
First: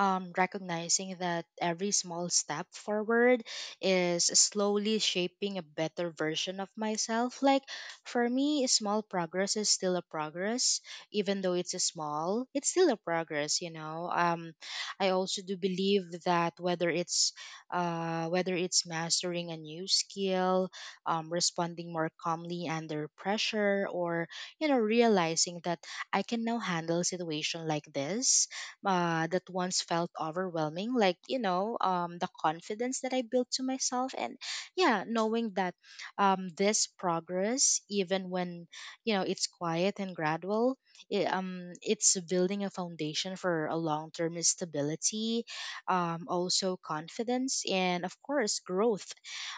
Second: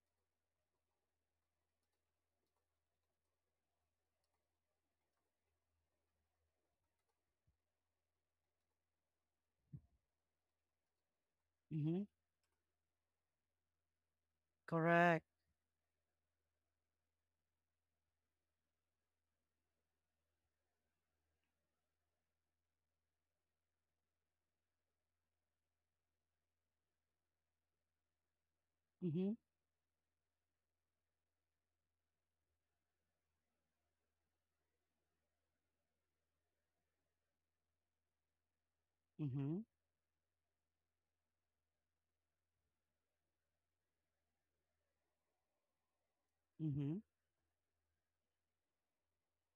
[SPEAKER 2] recognizing that every small step forward is slowly shaping a better version of myself. Like, for me, small progress is still a progress, even though it's a
[SPEAKER 1] Mm-hmm.
[SPEAKER 2] small, it's still a progress, you know. Um, I
[SPEAKER 1] Correct.
[SPEAKER 2] also do believe that whether it's, whether it's mastering a new skill, responding more calmly under pressure, or you know, realizing that I can now handle a situation like this
[SPEAKER 1] Mm-hmm.
[SPEAKER 2] that once felt overwhelming. Like you know, the confidence that I built to myself. And yeah, knowing that, this progress, even when, you know, it's
[SPEAKER 1] Mm-hmm.
[SPEAKER 2] quiet and gradual, it's building a foundation for a long-term stability, also
[SPEAKER 1] Mm-hmm.
[SPEAKER 2] confidence and of course growth,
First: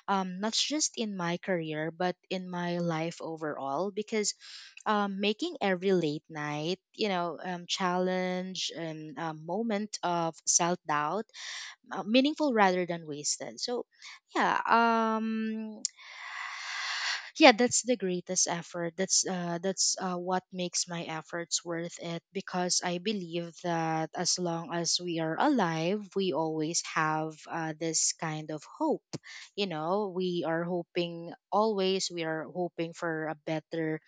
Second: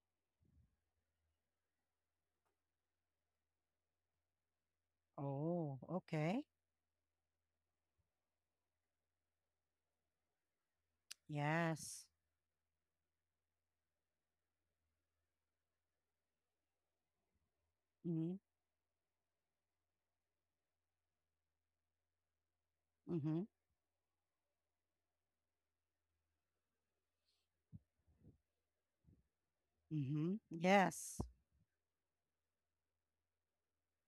[SPEAKER 2] not just in my career but in my life overall, because, making
[SPEAKER 1] Oh,
[SPEAKER 2] every late
[SPEAKER 1] okay.
[SPEAKER 2] night, you know, challenge and a moment of self doubt
[SPEAKER 1] Yes.
[SPEAKER 2] meaningful rather than wasted. So, yeah, yeah, that's the
[SPEAKER 1] Mm-hmm.
[SPEAKER 2] greatest effort, that's what makes my efforts worth it. Because I
[SPEAKER 1] Mm-hmm.
[SPEAKER 2] believe that as long as we are alive, we always have, this kind of hope. You know,
[SPEAKER 1] Mm-hmm.
[SPEAKER 2] we are
[SPEAKER 1] Yes.
[SPEAKER 2] hoping always, we are hoping for a better,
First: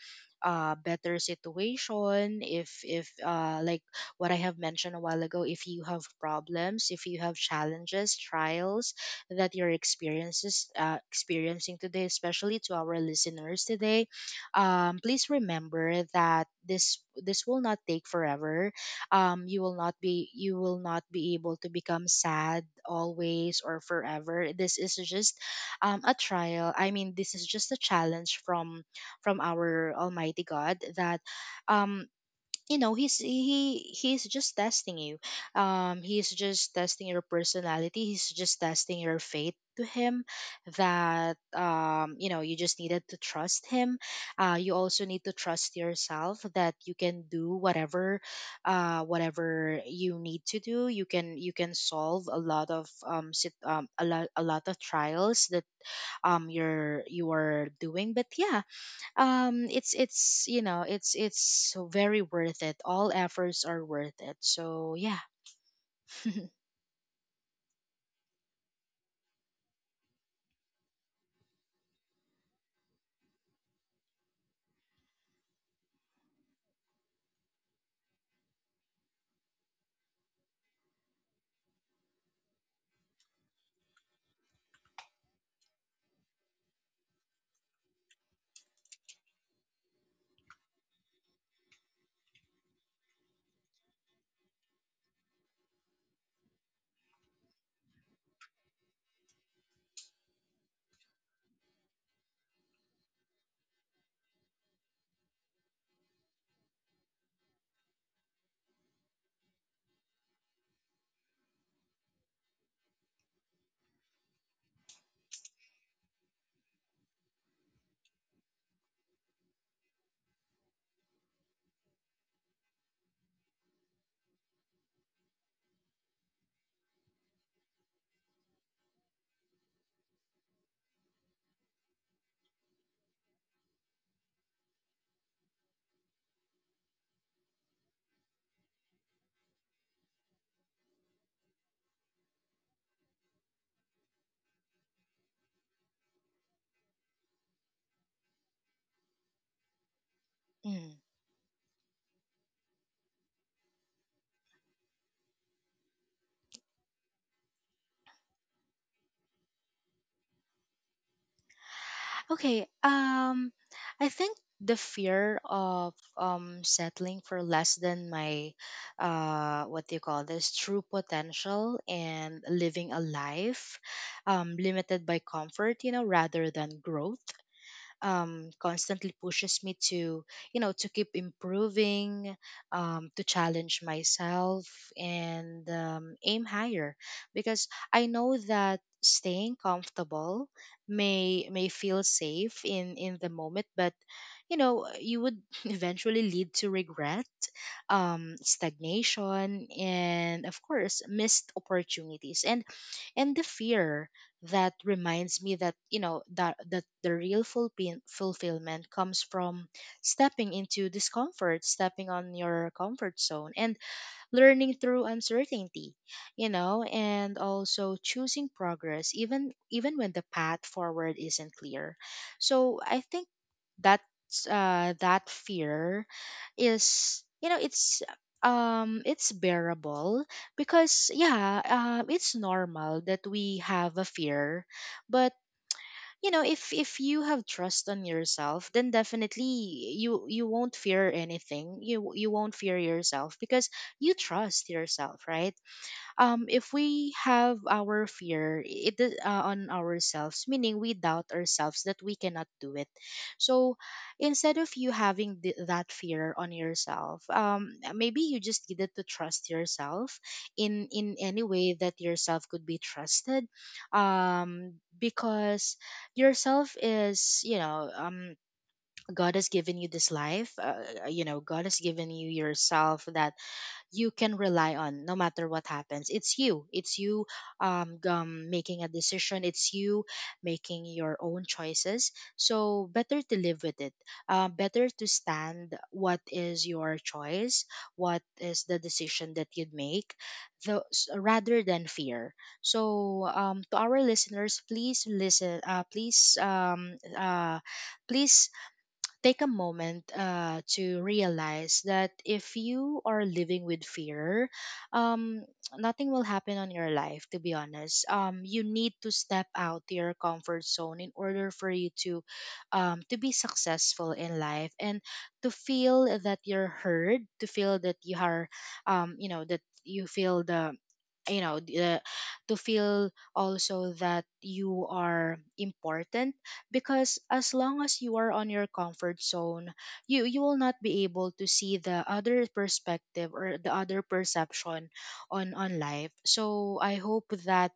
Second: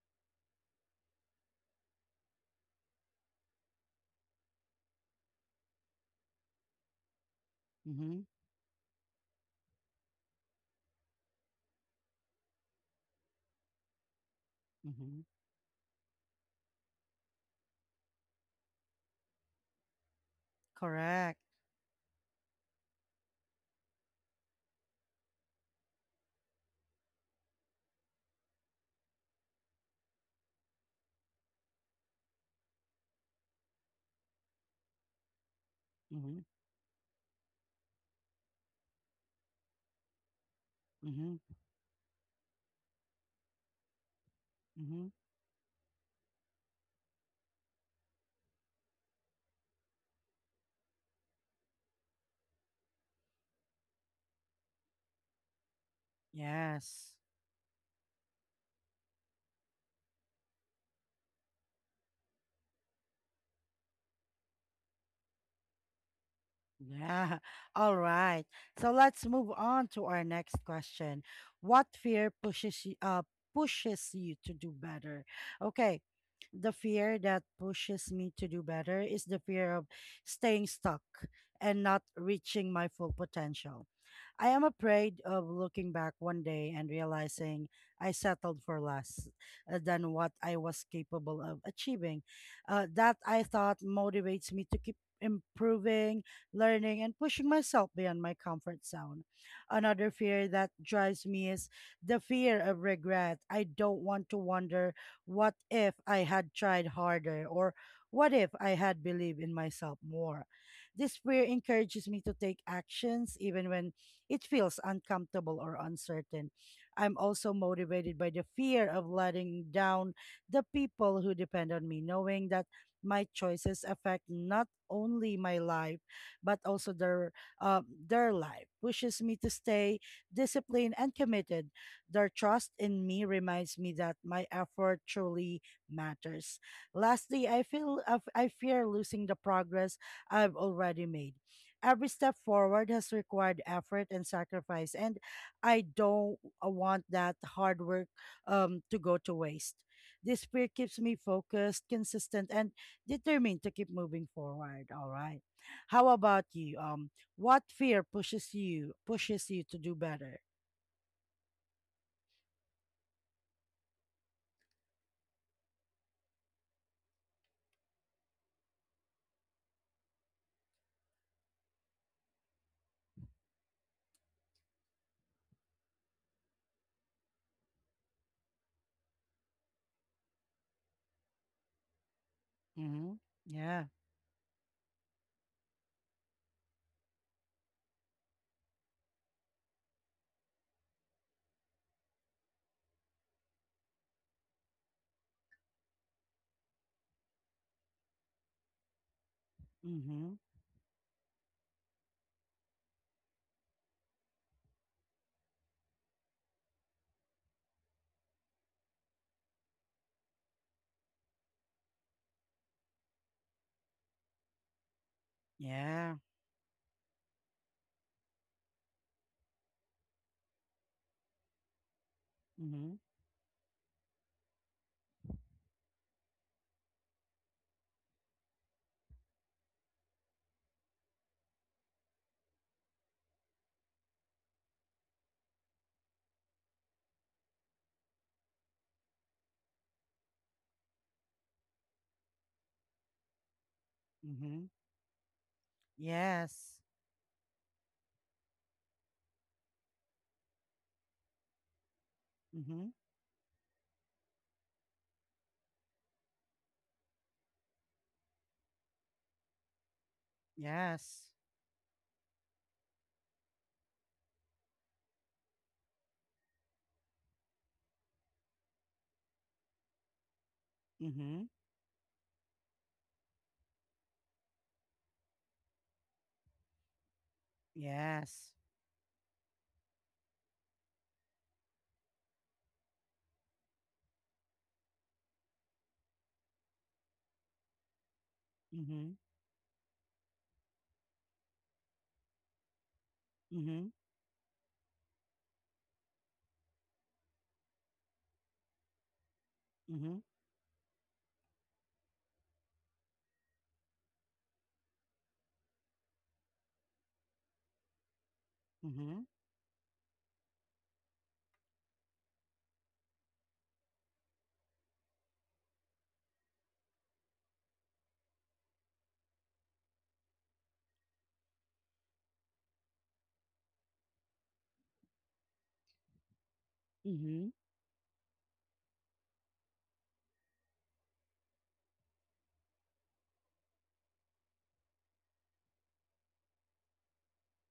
[SPEAKER 2] better situation. If, like what I have mentioned a while ago, if you have problems, if you have challenges,
[SPEAKER 1] Mhm,
[SPEAKER 2] trials, that you're experiences experiencing today, especially to our listeners today.
[SPEAKER 1] mhm.
[SPEAKER 2] Please remember that this will not take forever. You will not be
[SPEAKER 1] Correct.
[SPEAKER 2] able to become sad always or forever. This is just, a trial. I mean, this is just a challenge from our Almighty God, that, um, you know, he's just testing you, um, he's
[SPEAKER 1] Mhm,
[SPEAKER 2] just testing your personality, he's just testing your faith to him.
[SPEAKER 1] mhm,
[SPEAKER 2] That um, you know, you just needed to trust him, you also
[SPEAKER 1] mhm.
[SPEAKER 2] need to trust yourself, that you can do whatever, whatever you need to do. You can, you can solve a lot of, a lot, a lot of trials that, um,
[SPEAKER 1] Yes.
[SPEAKER 2] you are doing. But yeah, it's you know, it's very worth it. All efforts are worth it. So yeah.
[SPEAKER 1] Yeah. All right. So let's move on to our next question. What fear pushes you pushes you to do better? Okay. The fear that pushes me to do better is the fear of staying stuck and not reaching my full potential. I am afraid of looking back one day and realizing I settled for less than what I was capable of achieving. That I thought motivates me to keep improving, learning, and pushing myself beyond my comfort zone. Another fear that drives me is the fear of regret. I don't want to wander what if I had tried harder? Or what if I had believed in myself more? This fear encourages me to take actions even when it feels uncomfortable or uncertain. I'm also motivated by the fear of letting down the people who depend on me, knowing that my choices affect not only my life but also their life pushes me to stay disciplined and committed their trust in me reminds me that my effort truly matters. Lastly, I fear losing the progress I've already made. Every step forward has required effort and sacrifice, and I don't want that hard work to go to waste. This fear
[SPEAKER 2] Mm.
[SPEAKER 1] keeps me focused, consistent, and determined to keep moving forward. All right. How about you? What fear pushes you to do better?
[SPEAKER 2] Okay, I think the fear of settling for less than my what do you call this true potential and living a life limited by comfort, rather than growth, constantly pushes me to, to keep improving,
[SPEAKER 1] Mm-hmm.
[SPEAKER 2] to challenge
[SPEAKER 1] Yeah.
[SPEAKER 2] myself and aim higher, because I know that staying comfortable may feel safe in the moment, but you would eventually lead to regret, stagnation,
[SPEAKER 1] Mm-hmm.
[SPEAKER 2] and of course missed opportunities. And the fear that reminds me that the real fulfillment comes from stepping into discomfort, stepping on your comfort zone, and learning through uncertainty,
[SPEAKER 1] Yeah.
[SPEAKER 2] and also choosing progress, even when the path forward isn't clear. So
[SPEAKER 1] Mm-hmm.
[SPEAKER 2] I think that's that fear is, it's bearable, because yeah, it's normal that we have a fear. But if you have trust on yourself, then definitely you won't fear anything. You won't fear yourself, because you
[SPEAKER 1] Mm-hmm.
[SPEAKER 2] trust yourself, right? If
[SPEAKER 1] Yes.
[SPEAKER 2] we have our fear, it is, on ourselves, meaning we doubt ourselves, that we cannot do
[SPEAKER 1] Mm-hmm.
[SPEAKER 2] it. So instead of you having that fear on yourself, maybe you just needed to trust yourself in in
[SPEAKER 1] Yes.
[SPEAKER 2] any way that yourself could be trusted, because yourself is, you know, God has given you this life. You know,
[SPEAKER 1] Mm-hmm.
[SPEAKER 2] God has given you yourself, that you can rely on no matter what happens. It's you. It's you
[SPEAKER 1] Yes.
[SPEAKER 2] making a decision. It's you making your own choices. So better to live with it. Better to stand what is your choice, what is the
[SPEAKER 1] Mm-hmm.
[SPEAKER 2] decision that you'd make, rather than fear. So, to
[SPEAKER 1] Mm-hmm.
[SPEAKER 2] our listeners, please listen. Please please take a moment
[SPEAKER 1] Mm-hmm.
[SPEAKER 2] to realize that if you are living with fear, um, nothing will happen on your life, to be honest. You need to
[SPEAKER 1] Mm-hmm.
[SPEAKER 2] step out to your comfort zone in order for you to be successful in life, and to feel that you're heard, to feel that you are, that you feel the, you know d- uh, to feel also that you are important. Because as
[SPEAKER 1] Mm-hmm.
[SPEAKER 2] long as you are on your comfort zone, you will not be able to see the other perspective or the other perception on life, so I hope that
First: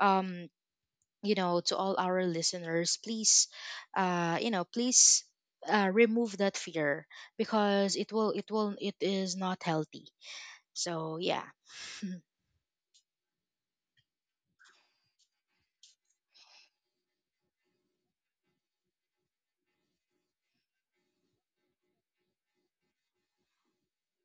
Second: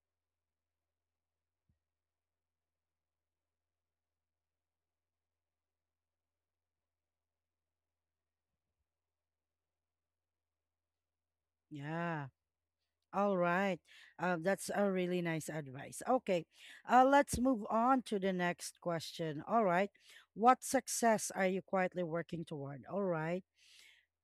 [SPEAKER 2] um to all our listeners, please, please, remove that fear, because it is not healthy. So yeah.
[SPEAKER 1] Yeah. All right. That's a really nice advice. Okay. Let's move on to the next question. All right. What success are you quietly working toward? All right.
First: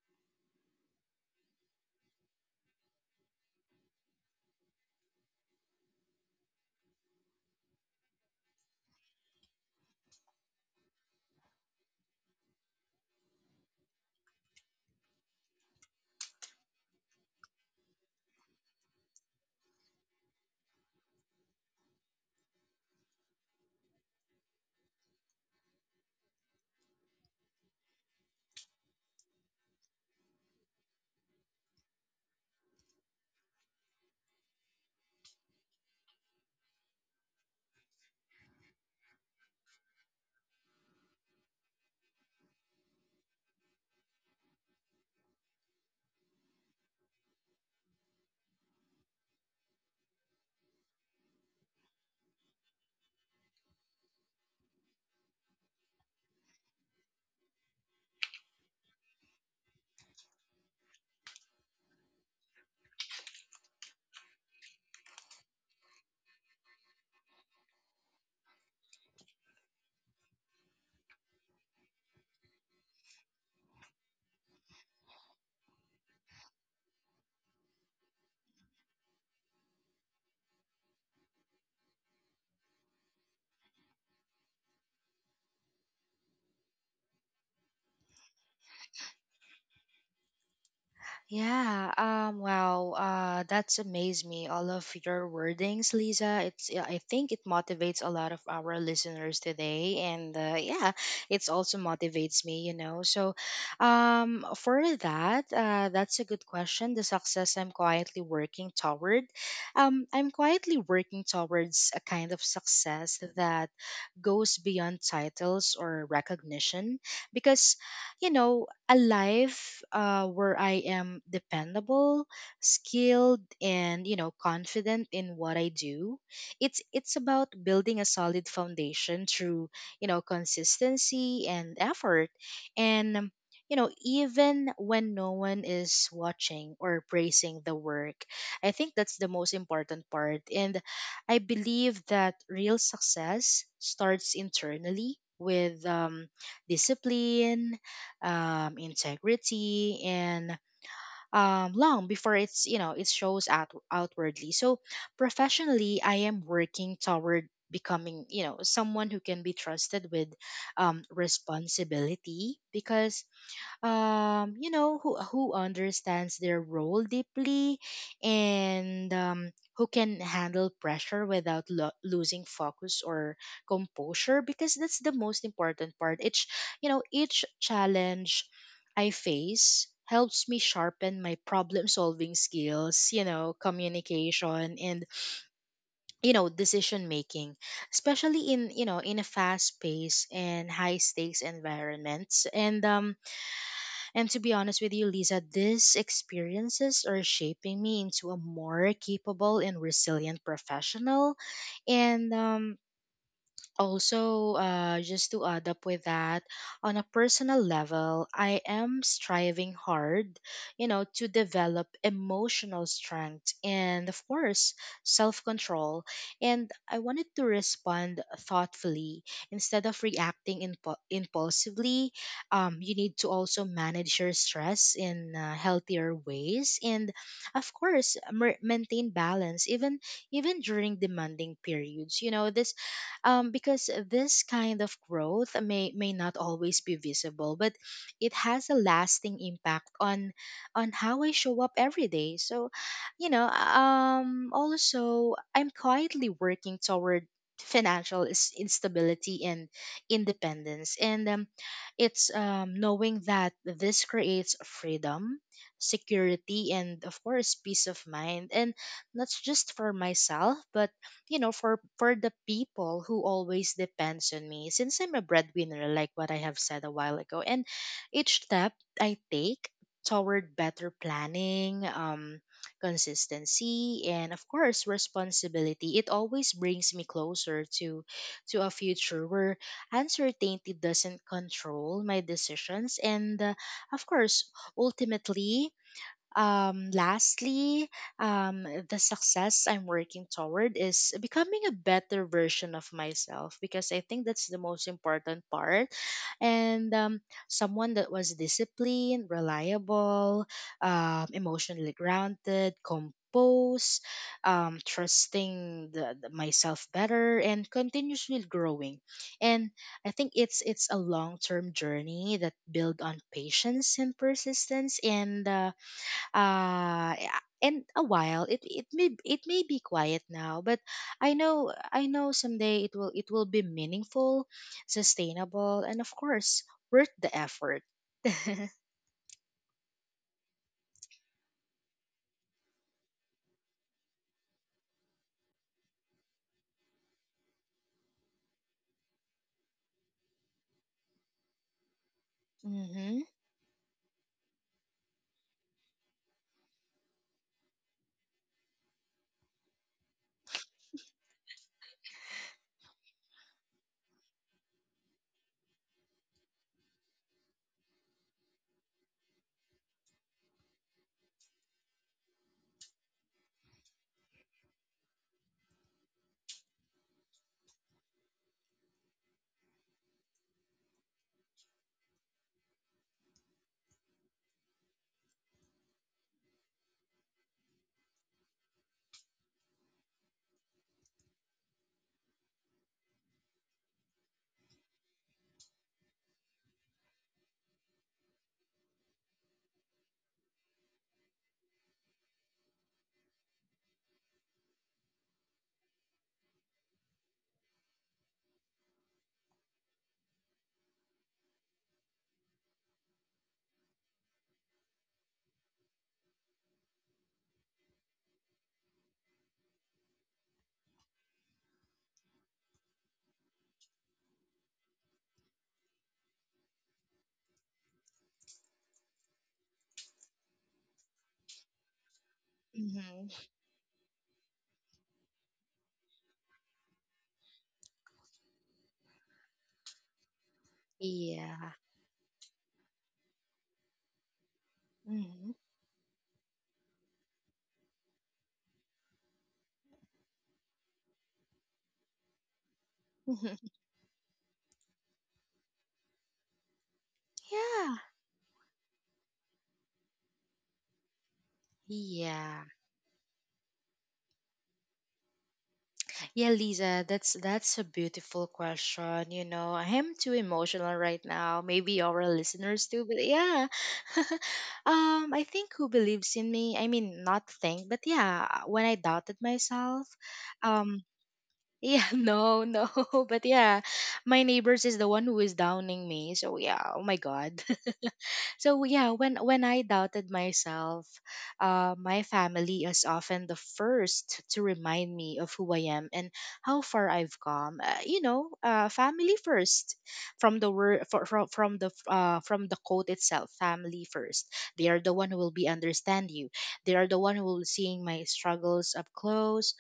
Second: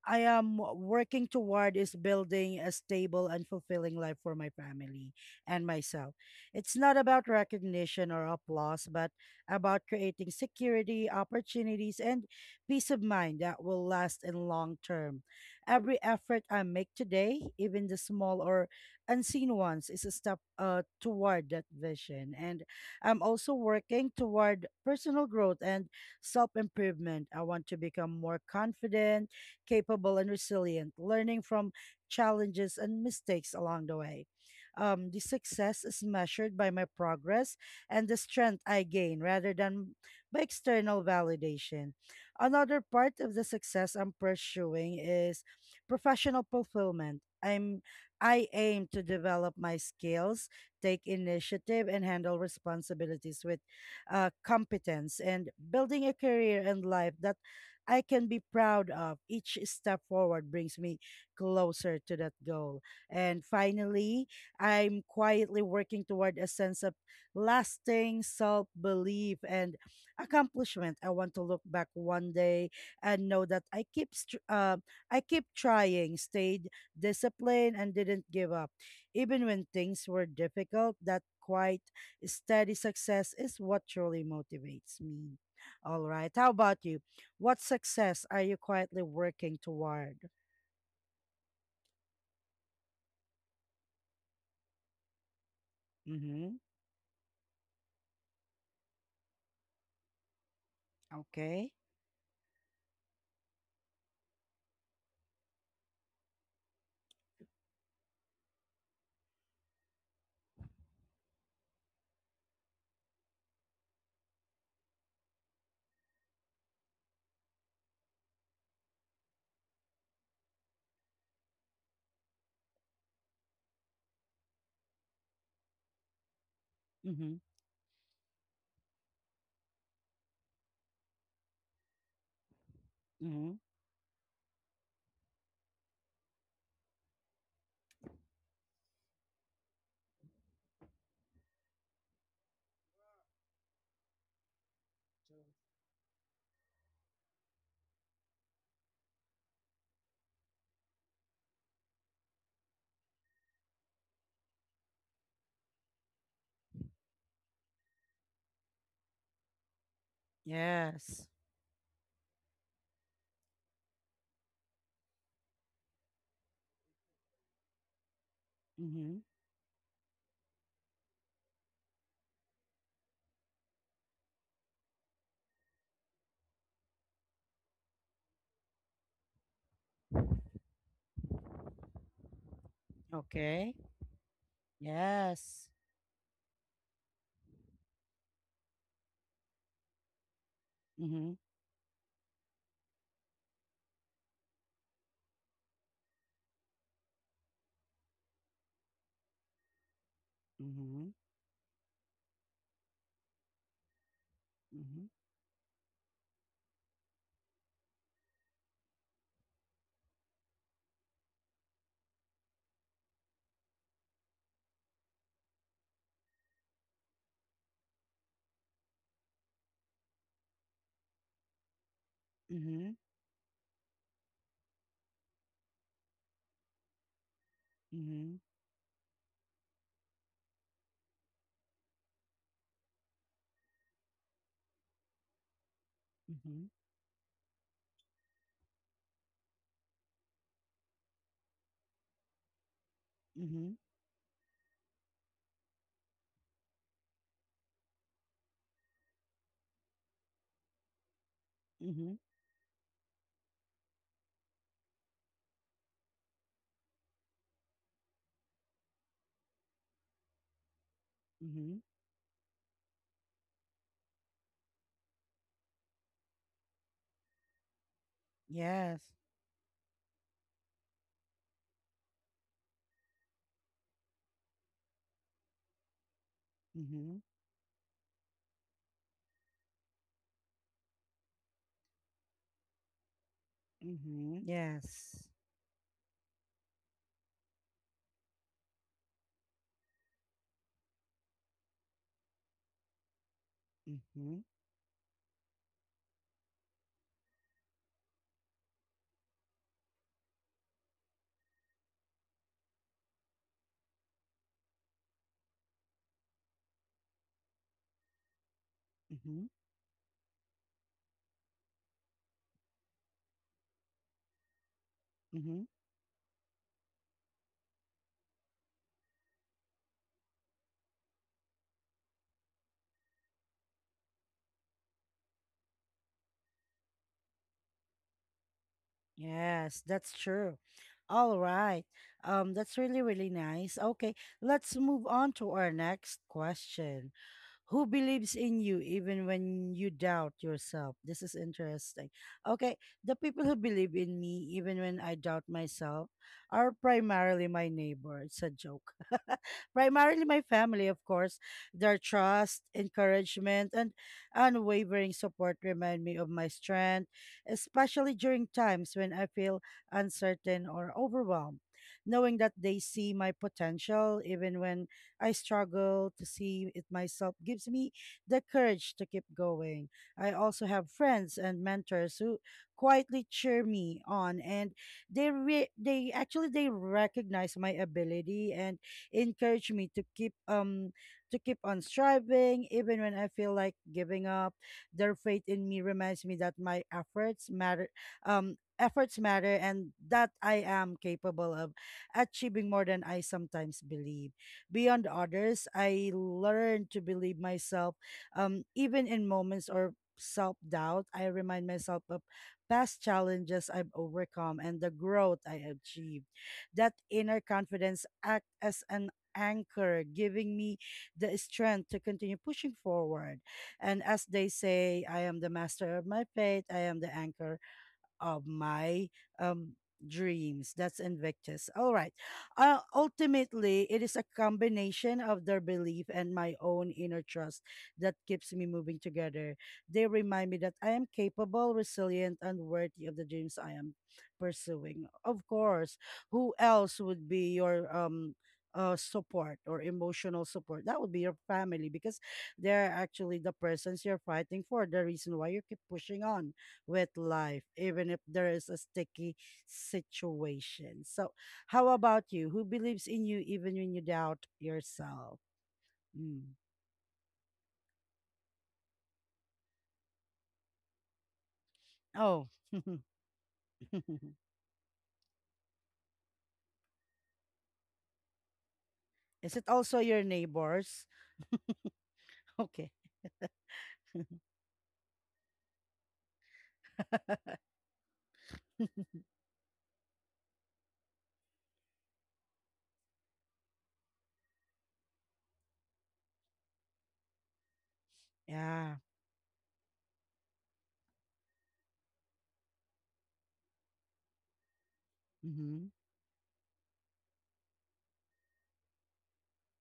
[SPEAKER 1] I am working toward is building a stable and fulfilling life for my family and myself. It's not about recognition or applause, but about creating security, opportunities, and peace of mind that will last in long term. Every effort I make today, even the small or unseen ones, is a step toward that vision. And I'm also working toward personal growth and self improvement. I want to become more confident capable and resilient, learning from challenges and mistakes along the way. The success is measured by my progress and the strength I gain rather than by external validation. Another part of the success I'm pursuing is professional fulfillment. I aim to develop my skills, take initiative, and handle responsibilities with competence and building a career and life that I can be proud of. Each step forward brings me closer to that goal. And finally, I'm quietly working toward a sense of lasting self belief and accomplishment. I want to look back one day and know that I keep trying, stayed disciplined, and didn't give up, even when things were difficult. That quite steady success is what truly motivates me. All right, how about you? What success are you quietly working toward?
[SPEAKER 2] Yeah, wow, that's amazed me. All of your wordings, Lisa.
[SPEAKER 1] Mm-hmm.
[SPEAKER 2] It's, yeah, I think it motivates a lot of our listeners today, and yeah, it's
[SPEAKER 1] Okay.
[SPEAKER 2] also motivates me, you know. So, for that, that's a good question. The success I'm quietly working toward, I'm quietly working towards a kind of success that goes beyond titles or recognition, because, you know, a life where I am dependable, skilled, and confident in what I do. It's
[SPEAKER 1] Mm-hmm.
[SPEAKER 2] about building a solid foundation through, consistency and effort, and
[SPEAKER 1] Mm-hmm.
[SPEAKER 2] even when no one is watching or praising the work. I think that's the most important part. And I believe that real success starts internally with discipline, integrity, and long before it's, it shows out outwardly. So professionally, I am working toward becoming, someone who can be trusted with
[SPEAKER 1] Yes.
[SPEAKER 2] responsibility, because you know, who understands their role deeply and
[SPEAKER 1] Mm-hmm.
[SPEAKER 2] who can handle pressure without losing focus or composure, because that's the most important part. Each, you know, each challenge I face helps me sharpen my problem solving skills, you know,
[SPEAKER 1] Okay.
[SPEAKER 2] communication, and,
[SPEAKER 1] Yes.
[SPEAKER 2] you know, decision making, especially in, you know, in a fast pace and high
[SPEAKER 1] Mm-hmm.
[SPEAKER 2] stakes environments. And to be honest with you, Lisa, these experiences are shaping me into a more capable and resilient
[SPEAKER 1] Mm-hmm.
[SPEAKER 2] professional. And also
[SPEAKER 1] Mm-hmm.
[SPEAKER 2] just to add up with that, on a personal level, I am striving hard, to develop emotional strength and of course self-control. And I wanted to respond thoughtfully instead of reacting impulsively.
[SPEAKER 1] Mm-hmm.
[SPEAKER 2] You need to also manage your stress in healthier ways, and of course
[SPEAKER 1] Mm-hmm.
[SPEAKER 2] maintain balance, even even during demanding periods. You know this Because this kind of growth may not always be visible, but it has a lasting impact on how I show up every day. So, you know,
[SPEAKER 1] Mm-hmm. Mm-hmm.
[SPEAKER 2] also I'm quietly working toward financial instability and independence, and
[SPEAKER 1] Mm-hmm.
[SPEAKER 2] it's, knowing that this creates freedom, security, and of course peace of mind, and not just for myself, but, you know,
[SPEAKER 1] Mm-hmm.
[SPEAKER 2] for the people who always depends on me, since I'm a breadwinner, like what I have said a while ago. And each step
[SPEAKER 1] Yes.
[SPEAKER 2] I take toward better planning, consistency, and of course responsibility, it always brings me
[SPEAKER 1] Mm-hmm.
[SPEAKER 2] closer to a future where uncertainty doesn't control my decisions. And of
[SPEAKER 1] Mm-hmm.
[SPEAKER 2] course
[SPEAKER 1] Yes.
[SPEAKER 2] ultimately, lastly, the success I'm working toward is becoming a better version of myself, because I think
[SPEAKER 1] Mm-hmm.
[SPEAKER 2] that's the most important part. And someone that was disciplined, reliable, emotionally grounded, composed, trusting myself better, and continuously growing.
[SPEAKER 1] Mm-hmm.
[SPEAKER 2] And I think it's a long term journey that build on patience and persistence, and
[SPEAKER 1] Mm-hmm.
[SPEAKER 2] yeah. And a while it may, it may be quiet now, but I know someday it will be meaningful, sustainable, and of course worth the effort.
[SPEAKER 1] Yes, that's true. All right. That's really, really nice. Okay, let's move on to our next question. Who believes in you even when you doubt yourself. This is interesting. Okay, the
[SPEAKER 2] Mhm.
[SPEAKER 1] people who believe in me even when I doubt myself are primarily my neighbor. It's a joke. Primarily my family, of course. Their trust, encouragement, and unwavering support remind me of my strength, especially during times when I feel uncertain or overwhelmed. Knowing that they see my potential even when I struggle to see it myself gives me the courage to keep going. I also have friends and mentors who quietly cheer me on and they actually they recognize my ability and encourage me to keep on striving even when I feel like giving up. Their faith in me reminds me that my efforts matter and that I am capable of achieving more than I sometimes believe. Beyond others, I learned to believe myself. Even in moments or self doubt, I remind myself of past challenges I've overcome and the growth I achieved. That inner confidence acts as an anchor, giving me the strength to continue pushing forward. And as they say, I am the master of my fate, I am the anchor of my um dreams. That's Invictus. All right.
[SPEAKER 2] Mhm.
[SPEAKER 1] Ultimately, it is a combination of their belief and my own inner trust that keeps me moving together. They remind me that I am capable,
[SPEAKER 2] Yeah.
[SPEAKER 1] resilient, and worthy of the dreams I am pursuing. Of
[SPEAKER 2] Mhm.
[SPEAKER 1] course, who else would be your support or emotional support? That would be your family because they're actually the persons you're fighting for, the reason why you keep pushing on with life,
[SPEAKER 2] Yeah,
[SPEAKER 1] even if there is a sticky situation. So, how about you? Who
[SPEAKER 2] yeah.
[SPEAKER 1] believes in you even when you doubt yourself?
[SPEAKER 2] Yeah,
[SPEAKER 1] Mm.
[SPEAKER 2] Lisa, that's a beautiful question. You know, I am too emotional right now. Maybe our
[SPEAKER 1] Oh,
[SPEAKER 2] listeners too, but yeah. I think who believes in me? I mean, not think, but yeah, when I doubted
[SPEAKER 1] is it also
[SPEAKER 2] myself,
[SPEAKER 1] your
[SPEAKER 2] um,
[SPEAKER 1] neighbors?
[SPEAKER 2] yeah, no, no,
[SPEAKER 1] Okay.
[SPEAKER 2] but yeah, my neighbors is the one who is downing me. So yeah, oh my god. So yeah, when I doubted myself, my family is often the first to remind me of who I am and how far I've come.
[SPEAKER 1] Yeah.
[SPEAKER 2] Family first. From the word, from the quote itself, family first. They are the one who will be
[SPEAKER 1] Mm-hmm.
[SPEAKER 2] understand you. They are the one who will seeing my struggles up close,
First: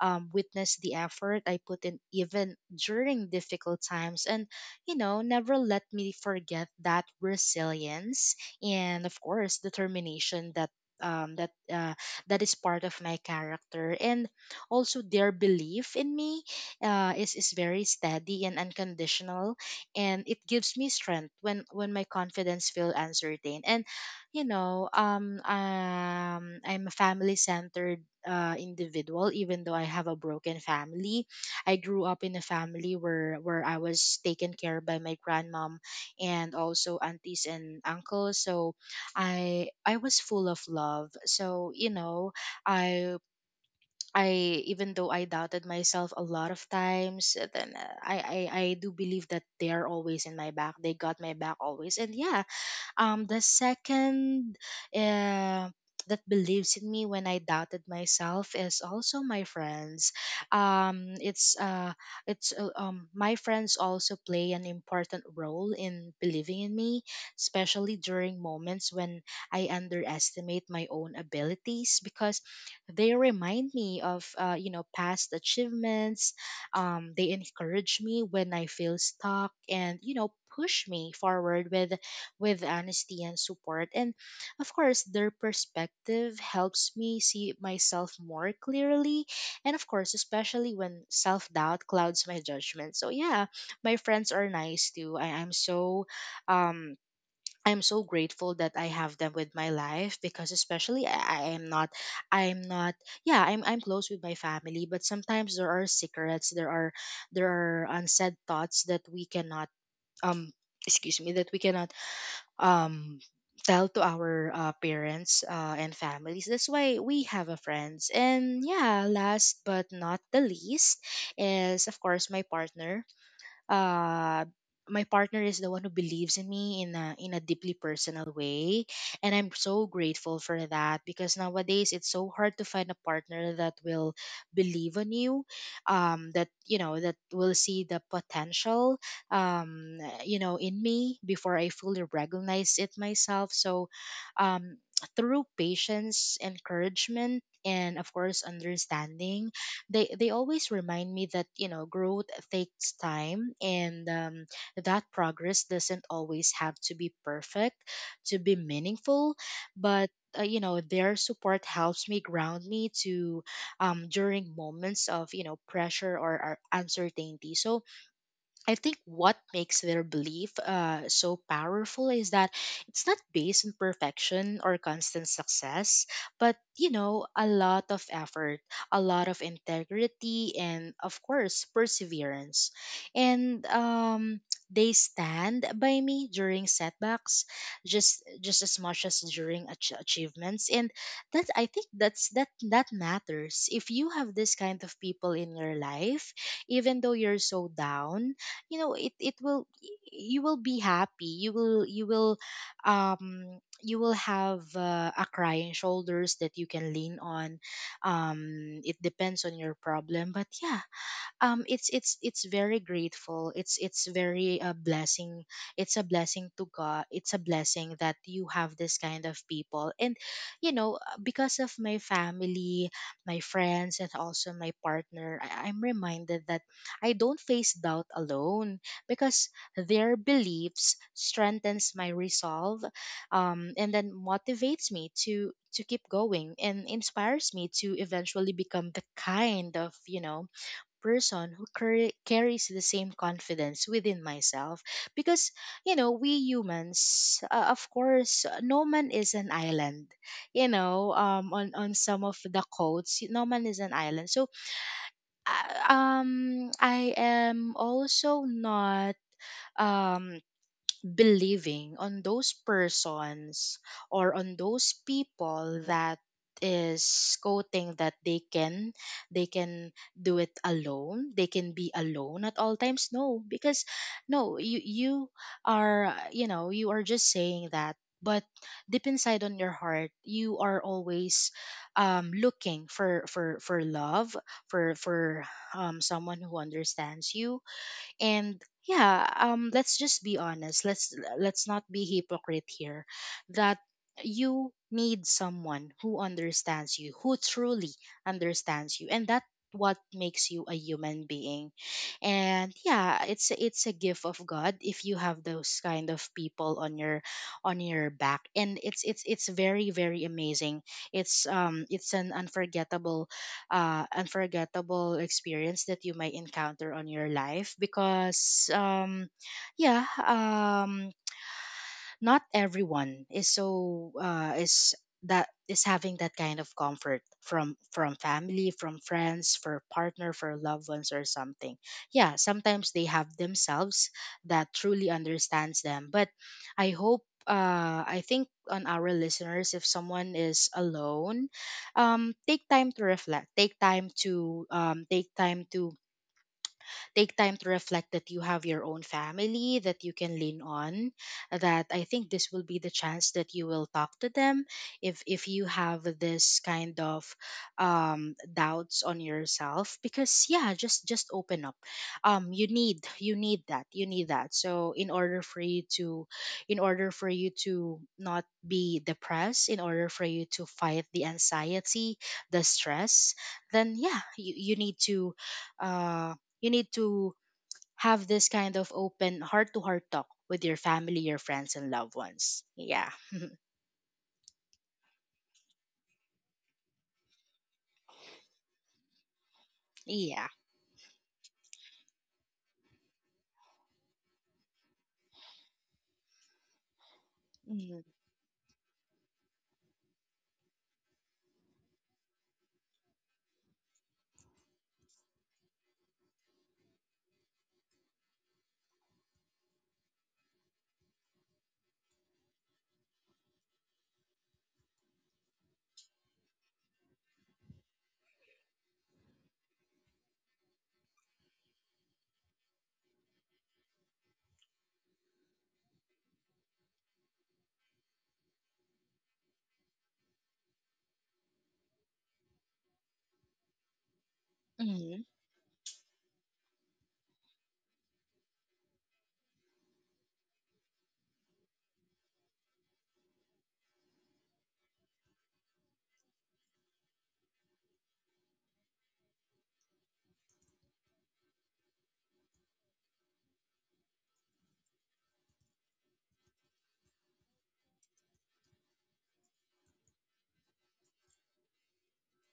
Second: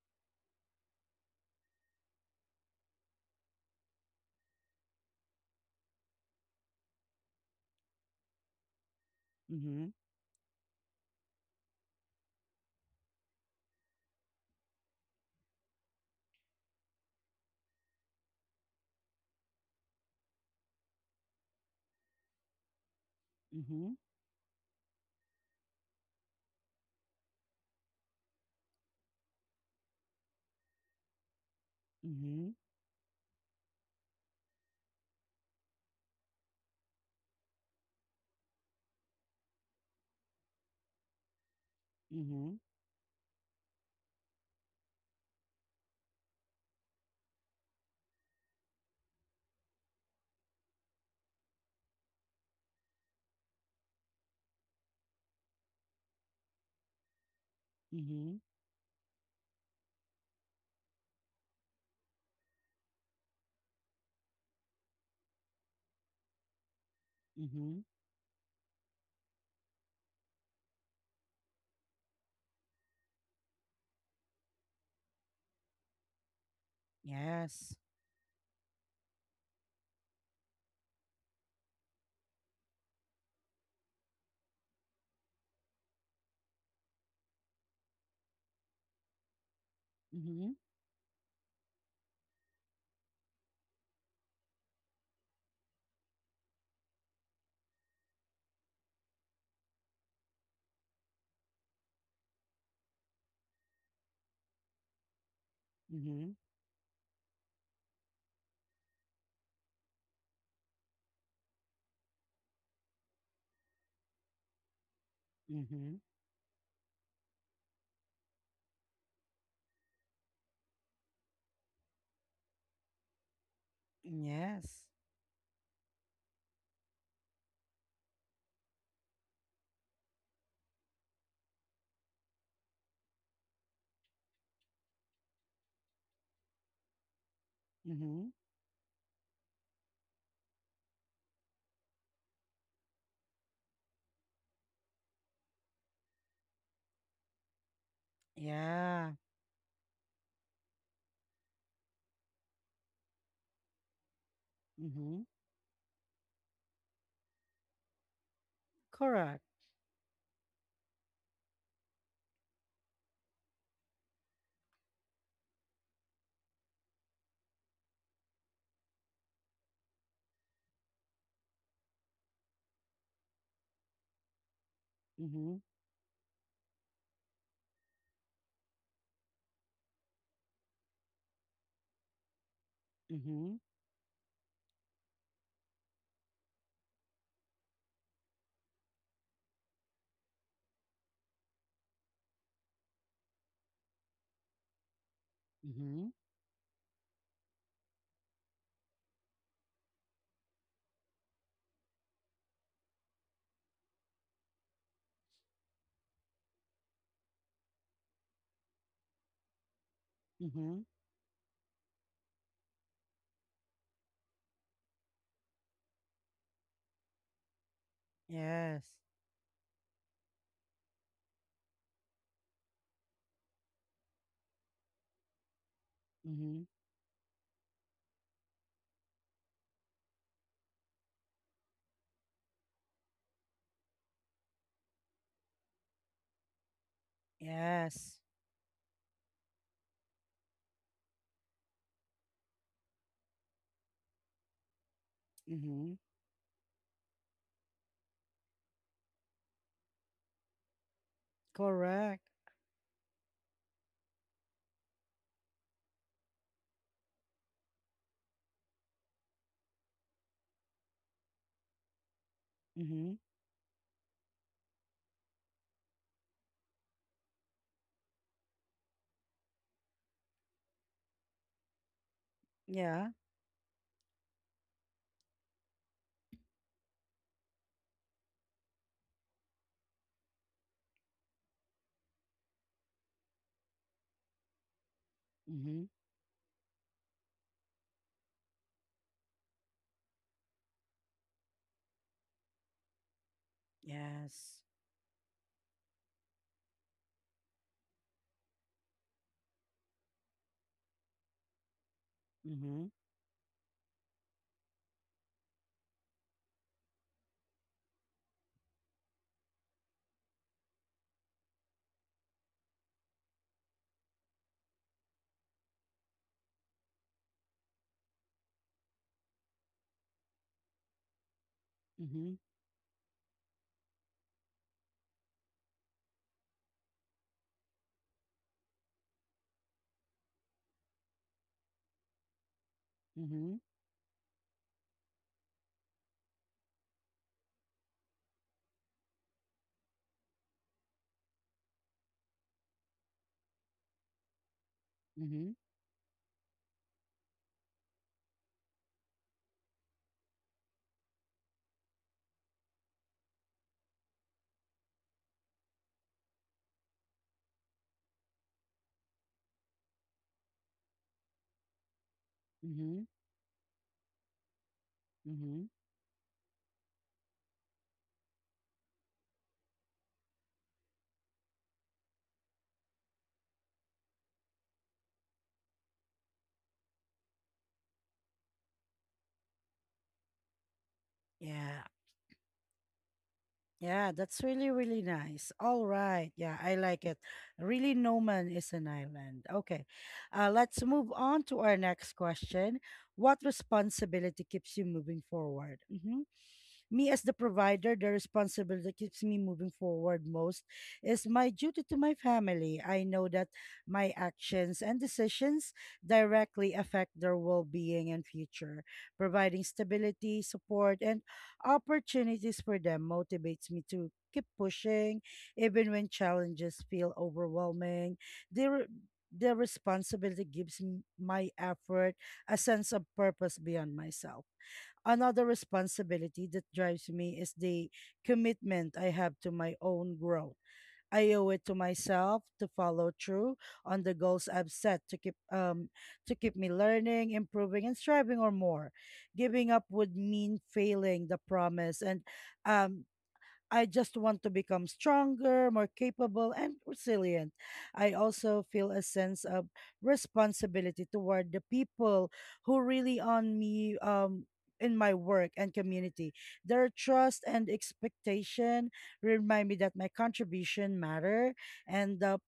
[SPEAKER 2] witness the effort I put in, even during difficult times, and, you know, never let me forget that resilience and, of course,
[SPEAKER 1] Mm-hmm.
[SPEAKER 2] determination that um that uh, that is part of my character. And also their belief in me, is very steady and unconditional, and it gives me strength when my confidence feels uncertain. And
[SPEAKER 1] Mm-hmm.
[SPEAKER 2] I'm a family centered individual, even though I have a broken family. I grew up in a
[SPEAKER 1] Mm-hmm.
[SPEAKER 2] family where I was taken care by my grandmom and also aunties and uncles. So I was full of love. So you know,
[SPEAKER 1] Mm-hmm.
[SPEAKER 2] I I even though I doubted myself a lot of times, I do believe that they are always in my back. They got my back always. And yeah, the second uh, that believes in me when I doubted
[SPEAKER 1] Mm-hmm.
[SPEAKER 2] myself is also my friends. Um, it's uh, it's My friends also play an important role in believing in me,
[SPEAKER 1] Mm-hmm.
[SPEAKER 2] especially during moments when I underestimate my own abilities, because they remind me of, you know, past achievements. They
[SPEAKER 1] Yes.
[SPEAKER 2] encourage me when I feel stuck, and, you know, push me forward with honesty and support. And of course, their perspective helps me see myself more clearly. And of course,
[SPEAKER 1] Mm-hmm.
[SPEAKER 2] especially when self doubt clouds my judgment. So, yeah, my friends are nice too. Um, I'm so grateful that I have them with my life, because especially I am not, I'm not, yeah, I'm close with my family, but sometimes there are
[SPEAKER 1] Mm-hmm.
[SPEAKER 2] secrets, there are unsaid thoughts that we cannot um excuse me, that we cannot um, tell to our parents
[SPEAKER 1] Mm-hmm.
[SPEAKER 2] and
[SPEAKER 1] Mm,
[SPEAKER 2] families. That's why we have a friends. And yeah, last but not the least is of course my partner. uh,
[SPEAKER 1] yes.
[SPEAKER 2] my partner is the one who believes in me in a deeply personal way, and I'm so grateful for that because nowadays it's so hard to find a partner that will believe on you, that, you know, that will see the
[SPEAKER 1] Mm-hmm.
[SPEAKER 2] potential, um you know, in me before I fully recognize it myself. So, um through patience, encouragement, and of course
[SPEAKER 1] Yeah.
[SPEAKER 2] understanding, they always remind me that, you know, growth takes time, and that
[SPEAKER 1] Mm-hmm.
[SPEAKER 2] progress doesn't always have to be perfect to be meaningful.
[SPEAKER 1] Correct.
[SPEAKER 2] But you know, their support helps me, ground me to, during moments of, you know, pressure or uncertainty. So I think what makes their belief so powerful is that it's not based on perfection or constant
[SPEAKER 1] Mm-hmm.
[SPEAKER 2] success, but, you know, a lot of effort, a lot of integrity, and of course, perseverance.
[SPEAKER 1] Mm-hmm.
[SPEAKER 2] And They stand by me during setbacks, just as much as during achievements. And that, I think that's that that matters. If you have this kind of people in your
[SPEAKER 1] Mm-hmm.
[SPEAKER 2] life, even though you're so down, you know, it will, you will be happy, um you will have a crying shoulders that you can lean on. um it depends on your problem, but yeah.
[SPEAKER 1] Mm-hmm.
[SPEAKER 2] It's very grateful, it's very a blessing, it's a blessing to god, it's a blessing that you have
[SPEAKER 1] Yes.
[SPEAKER 2] this kind of people. And, you know, because of my family, my friends, and also my partner, I'm reminded that
[SPEAKER 1] Mm-hmm.
[SPEAKER 2] I don't face doubt alone, because their beliefs strengthens my resolve, and then motivates me to keep going and inspires me to
[SPEAKER 1] Yes.
[SPEAKER 2] eventually become the kind of, you know, person who carries the same confidence within myself. Because, you
[SPEAKER 1] Mm-hmm.
[SPEAKER 2] know, we humans, of course, no man is an island. You know, on some
[SPEAKER 1] Correct.
[SPEAKER 2] of the quotes, no man is an island. So I am also not um believing on those
[SPEAKER 1] Mm-hmm.
[SPEAKER 2] persons or on those people that is quoting that they can, they can do it alone, they can be alone at all times.
[SPEAKER 1] Yeah.
[SPEAKER 2] No, because no, you are, you know, you are just saying that, but deep inside on your heart, you are always, looking for love, for
[SPEAKER 1] Mm-hmm.
[SPEAKER 2] someone who understands you. And yeah, let's just be honest, let's not be hypocrite here, that
[SPEAKER 1] Yes.
[SPEAKER 2] you need someone who understands you, who truly understands you, and that's what makes you a human being. And
[SPEAKER 1] Mm-hmm.
[SPEAKER 2] yeah, it's it's a gift of god if you have those kind of people on your, on your back. And it's very, very amazing. It's an unforgettable, unforgettable experience that you might encounter on your life. Because yeah,
[SPEAKER 1] Mm-hmm.
[SPEAKER 2] not everyone is so is, that is having that kind of comfort from family, from friends, for partner, for loved ones, or something. Yeah, sometimes they have
[SPEAKER 1] Mm-hmm.
[SPEAKER 2] themselves that truly understands them. But I hope, I think on our listeners, if someone is alone, take time to reflect, take time to,
[SPEAKER 1] Mm-hmm.
[SPEAKER 2] take time to reflect that you have your own family that you can lean on. That I think this will be the chance that you will talk to them, if you have this kind of doubts on yourself. Because yeah, just open up. You need
[SPEAKER 1] Mm-hmm.
[SPEAKER 2] you need that you need that, so in order for
[SPEAKER 1] Mm-hmm.
[SPEAKER 2] you to, in order for you to not be depressed, in order for you to fight the anxiety, the stress. Then yeah, you need to, uh you need to have this kind of open heart to heart talk with your family, your friends,
[SPEAKER 1] Yeah.
[SPEAKER 2] and loved ones. Yeah.
[SPEAKER 1] Yeah, that's really, really nice. All right. Yeah, I like it. Really, no man is an island. Okay.
[SPEAKER 2] Yeah.
[SPEAKER 1] Let's move on to our next question. What responsibility keeps you moving forward? Mhm. Me as the
[SPEAKER 2] Mm-hmm.
[SPEAKER 1] provider, the responsibility that keeps me moving forward most is my duty to my family. I know that my actions and decisions directly affect their well-being and future. Providing stability, support, and opportunities for them motivates me to keep pushing even when challenges feel overwhelming. They re- the responsibility gives my effort a sense of purpose beyond myself. Another responsibility that drives me is the commitment I have to my own growth. I owe it to myself to follow through on the goals I've set
[SPEAKER 2] Mm-hmm.
[SPEAKER 1] to keep me learning, improving, and striving or more. Giving up would mean failing the promise, and um I just want to become stronger, more capable, and resilient. I also feel a sense of responsibility toward the people who really on me in my work and community. Their trust and expectation remind me that my contribution matter and the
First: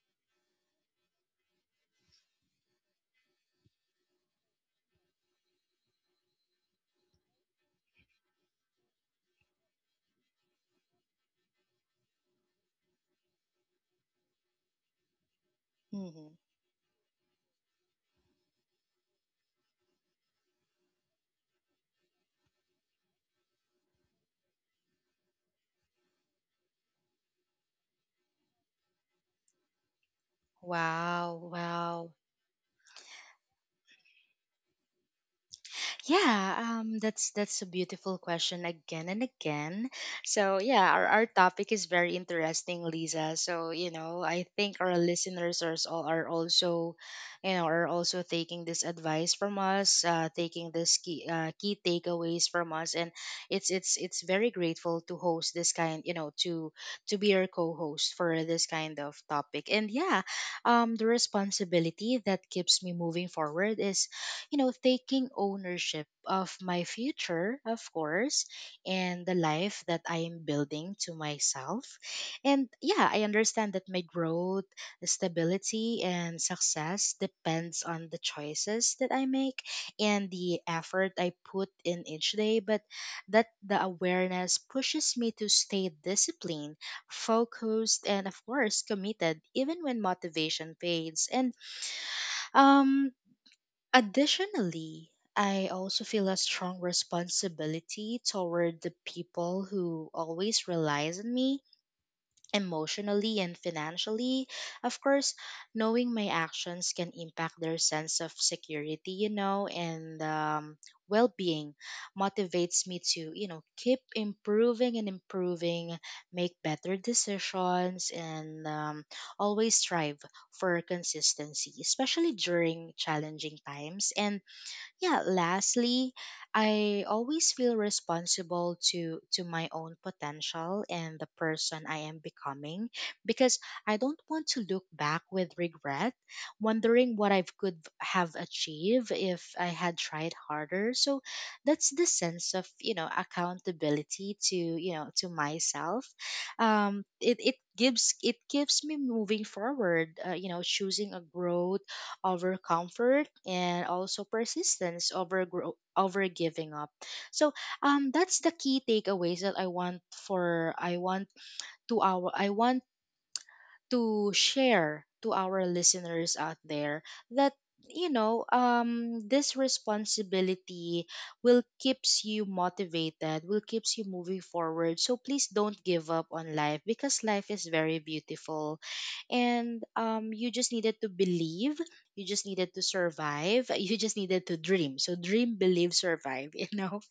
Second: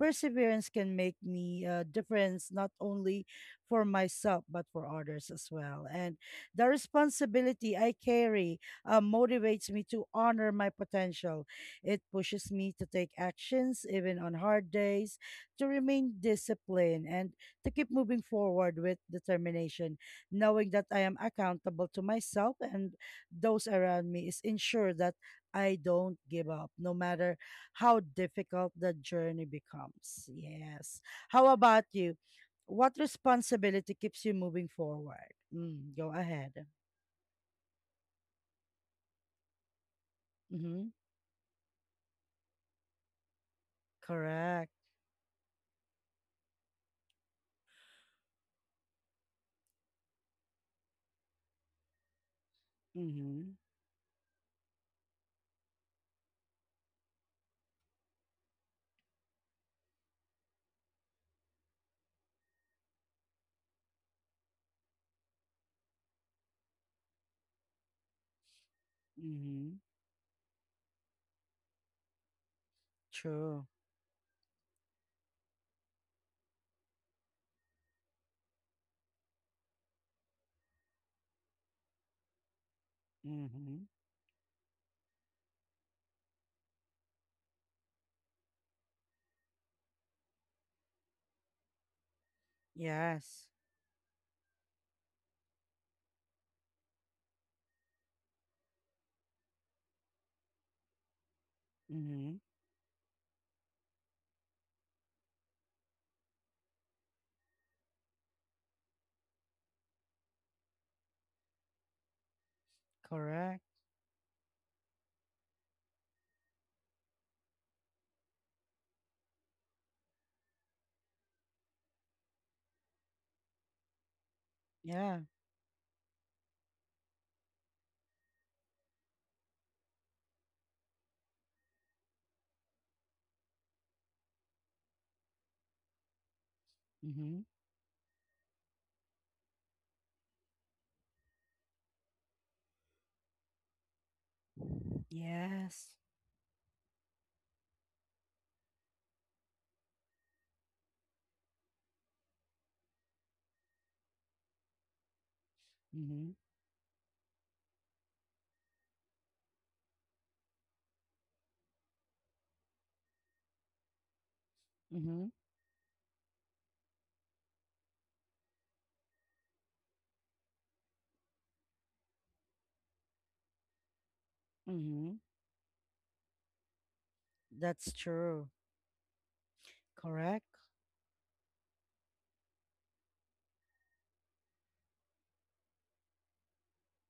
[SPEAKER 1] perseverance can make me a difference not only for myself but for others as well. And the responsibility I carry motivates me to honor my potential. It pushes me to take actions, even on hard days, to remain
[SPEAKER 2] Mm-hmm.
[SPEAKER 1] disciplined and to keep moving forward with determination. Knowing that I am accountable to myself and those around me is ensure that I don't give up, no matter how difficult the journey becomes. Yes.
[SPEAKER 2] Wow.
[SPEAKER 1] How about
[SPEAKER 2] Wow.
[SPEAKER 1] you? What responsibility keeps you moving forward? Mm, go
[SPEAKER 2] Yeah,
[SPEAKER 1] ahead.
[SPEAKER 2] that's a beautiful question again and again. So yeah,
[SPEAKER 1] Mm-hmm.
[SPEAKER 2] our topic is very interesting, Lisa. So you know, I
[SPEAKER 1] Correct.
[SPEAKER 2] think our listeners are, all are also, you know, are also taking this advice from us, taking this key key takeaways from us, and
[SPEAKER 1] Mhm,
[SPEAKER 2] it's very grateful to host this kind, you know, to be your co-host for this kind of topic. And yeah, the responsibility that keeps me moving forward is, you know, taking ownership of my future, of course, and the
[SPEAKER 1] mhm.
[SPEAKER 2] life that I am building to myself. And yeah, I
[SPEAKER 1] True.
[SPEAKER 2] understand that my growth, stability, and success depends on the choices that I make and the effort I put in each day, but that the
[SPEAKER 1] Mhm.
[SPEAKER 2] awareness pushes me to stay disciplined, focused, and of course, committed even when motivation fades. And um
[SPEAKER 1] Yes.
[SPEAKER 2] Additionally, I also feel a strong responsibility toward the people who always relies on me
[SPEAKER 1] Mhm.
[SPEAKER 2] emotionally and financially. Of course, knowing my actions can impact their sense of security, you know, and well being motivates me to, you know,
[SPEAKER 1] Correct.
[SPEAKER 2] keep improving and improving, make better decisions, and always strive for consistency, especially during challenging times. And
[SPEAKER 1] Yeah.
[SPEAKER 2] yeah, lastly, I always feel responsible to my own potential and the person I am becoming, because I don't want to look back with regret wondering what I
[SPEAKER 1] Mhm.
[SPEAKER 2] could have achieved if I had tried harder. So that's the sense of, you know, accountability to, you know, to
[SPEAKER 1] Yes.
[SPEAKER 2] myself. It, it gives it keeps me moving forward, you know, choosing a growth over comfort, and also persistence over grow over
[SPEAKER 1] Mhm.
[SPEAKER 2] giving up. So that's the key takeaways that I want to our I want to share
[SPEAKER 1] Mhm.
[SPEAKER 2] to our listeners out there, that you know, this responsibility will keeps you motivated, will keeps you moving forward. So
[SPEAKER 1] Mhm.
[SPEAKER 2] please don't give up on life, because life is
[SPEAKER 1] That's
[SPEAKER 2] very
[SPEAKER 1] true.
[SPEAKER 2] beautiful. And you
[SPEAKER 1] Correct.
[SPEAKER 2] just needed to believe, you just needed to survive you just needed to dream. So dream, believe, survive you know.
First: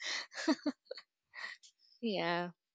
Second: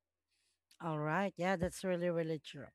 [SPEAKER 1] All right. Yeah, that's really, really
[SPEAKER 2] Yeah.
[SPEAKER 1] true.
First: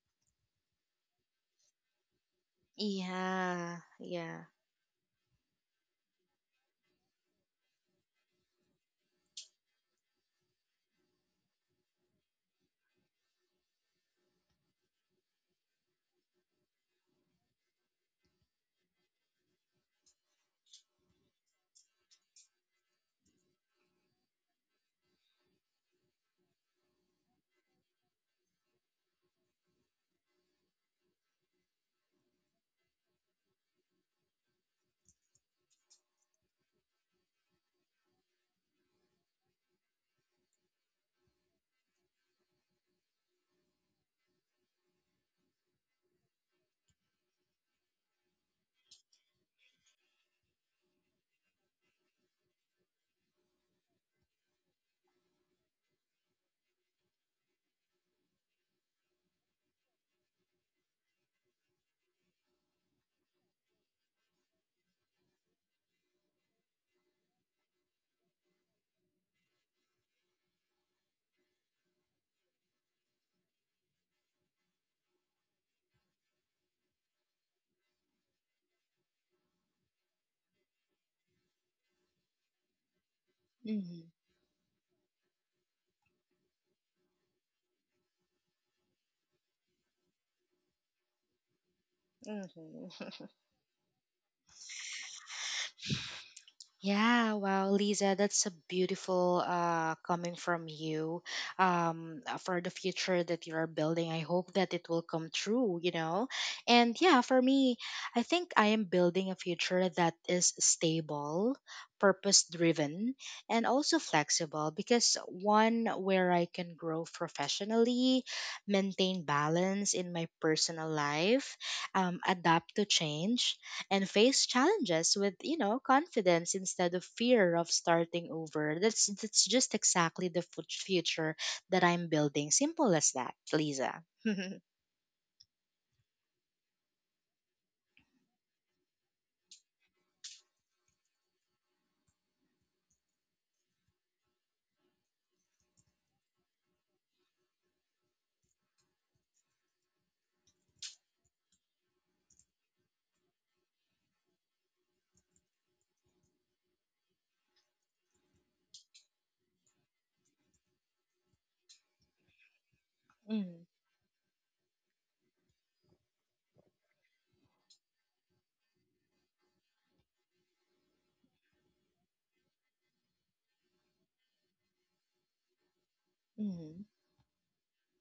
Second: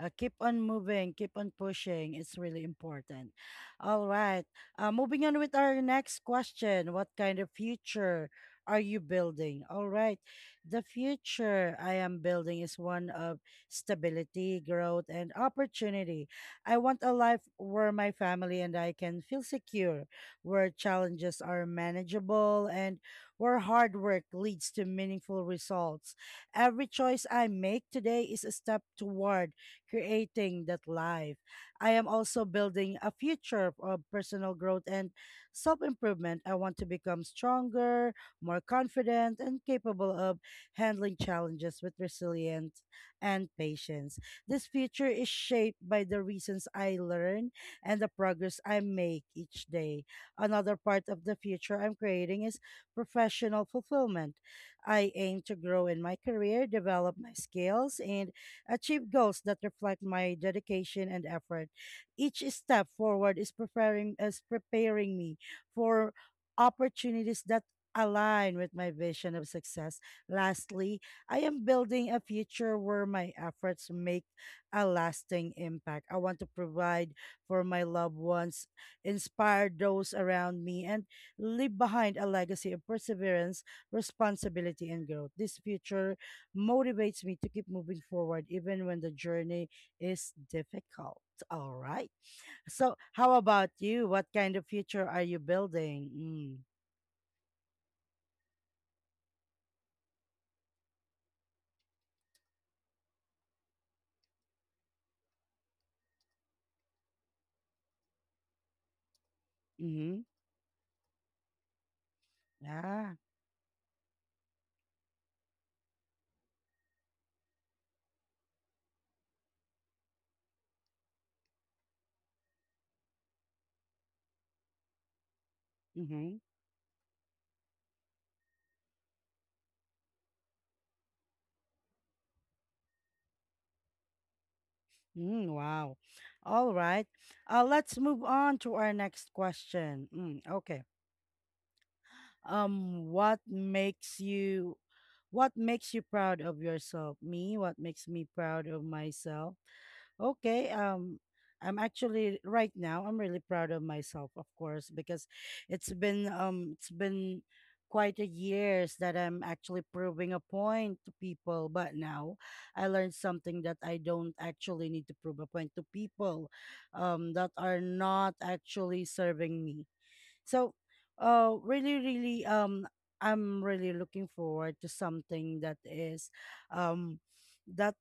[SPEAKER 1] Keep on moving, keep on pushing. It's really important.
[SPEAKER 2] Yeah,
[SPEAKER 1] All right.
[SPEAKER 2] yeah.
[SPEAKER 1] Moving on with our next question. What kind of future are you building? All right. The future I am building is one of stability, growth, and opportunity. I want a life where my family and I can feel secure, where challenges are manageable, and where hard work leads to meaningful results. Every choice I make today is a step toward creating that life. I am also building a future of personal growth and self improvement. I want to become stronger, more confident, and capable of handling challenges with resilience and patience. This future is shaped by the reasons I learn and the progress I make each day. Another part of the future I'm creating is professional fulfillment. I aim to grow in my career, develop my skills, and achieve goals that reflect my dedication and effort. Each step forward is preparing me for opportunities that align with my vision of success. Lastly, I am building a future where my efforts make a lasting impact. I want to provide for my loved ones, inspire those around me, and leave behind a legacy of perseverance,
[SPEAKER 2] Hmm.
[SPEAKER 1] responsibility, and growth. This future motivates me to keep moving forward even when the journey is difficult. All right.
[SPEAKER 2] Hmm.
[SPEAKER 1] So, how about you? What kind of future are you building? Mm.
[SPEAKER 2] Yeah, wow, Lisa, that's a beautiful, coming from you, for the future that you are building. I hope that it will come true, you know? And yeah, for me, I think I am building a future that
[SPEAKER 1] Mm-hmm.
[SPEAKER 2] is stable, purpose
[SPEAKER 1] Yeah.
[SPEAKER 2] driven, and also flexible, because one where I can grow professionally, maintain balance in my personal life, adapt to change, and face challenges with, you know,
[SPEAKER 1] Mm-hmm.
[SPEAKER 2] confidence instead of fear of starting over. That's just exactly the future that I'm building. Simple as that, Lisa. Mm.
[SPEAKER 1] Mm, wow. All right. Let's move on to our next question. Mm, okay. Um, what makes you what makes you proud of yourself? Me, what makes me proud of myself? Okay. I'm actually right now. I'm really proud of myself, of course, because it's been quite a years that I'm actually proving a point to people. But now, I learned something that I don't actually need to prove a point to people, that are not actually serving me. So, uh, really, really, um, I'm really looking forward to something
[SPEAKER 2] Mm.
[SPEAKER 1] um, that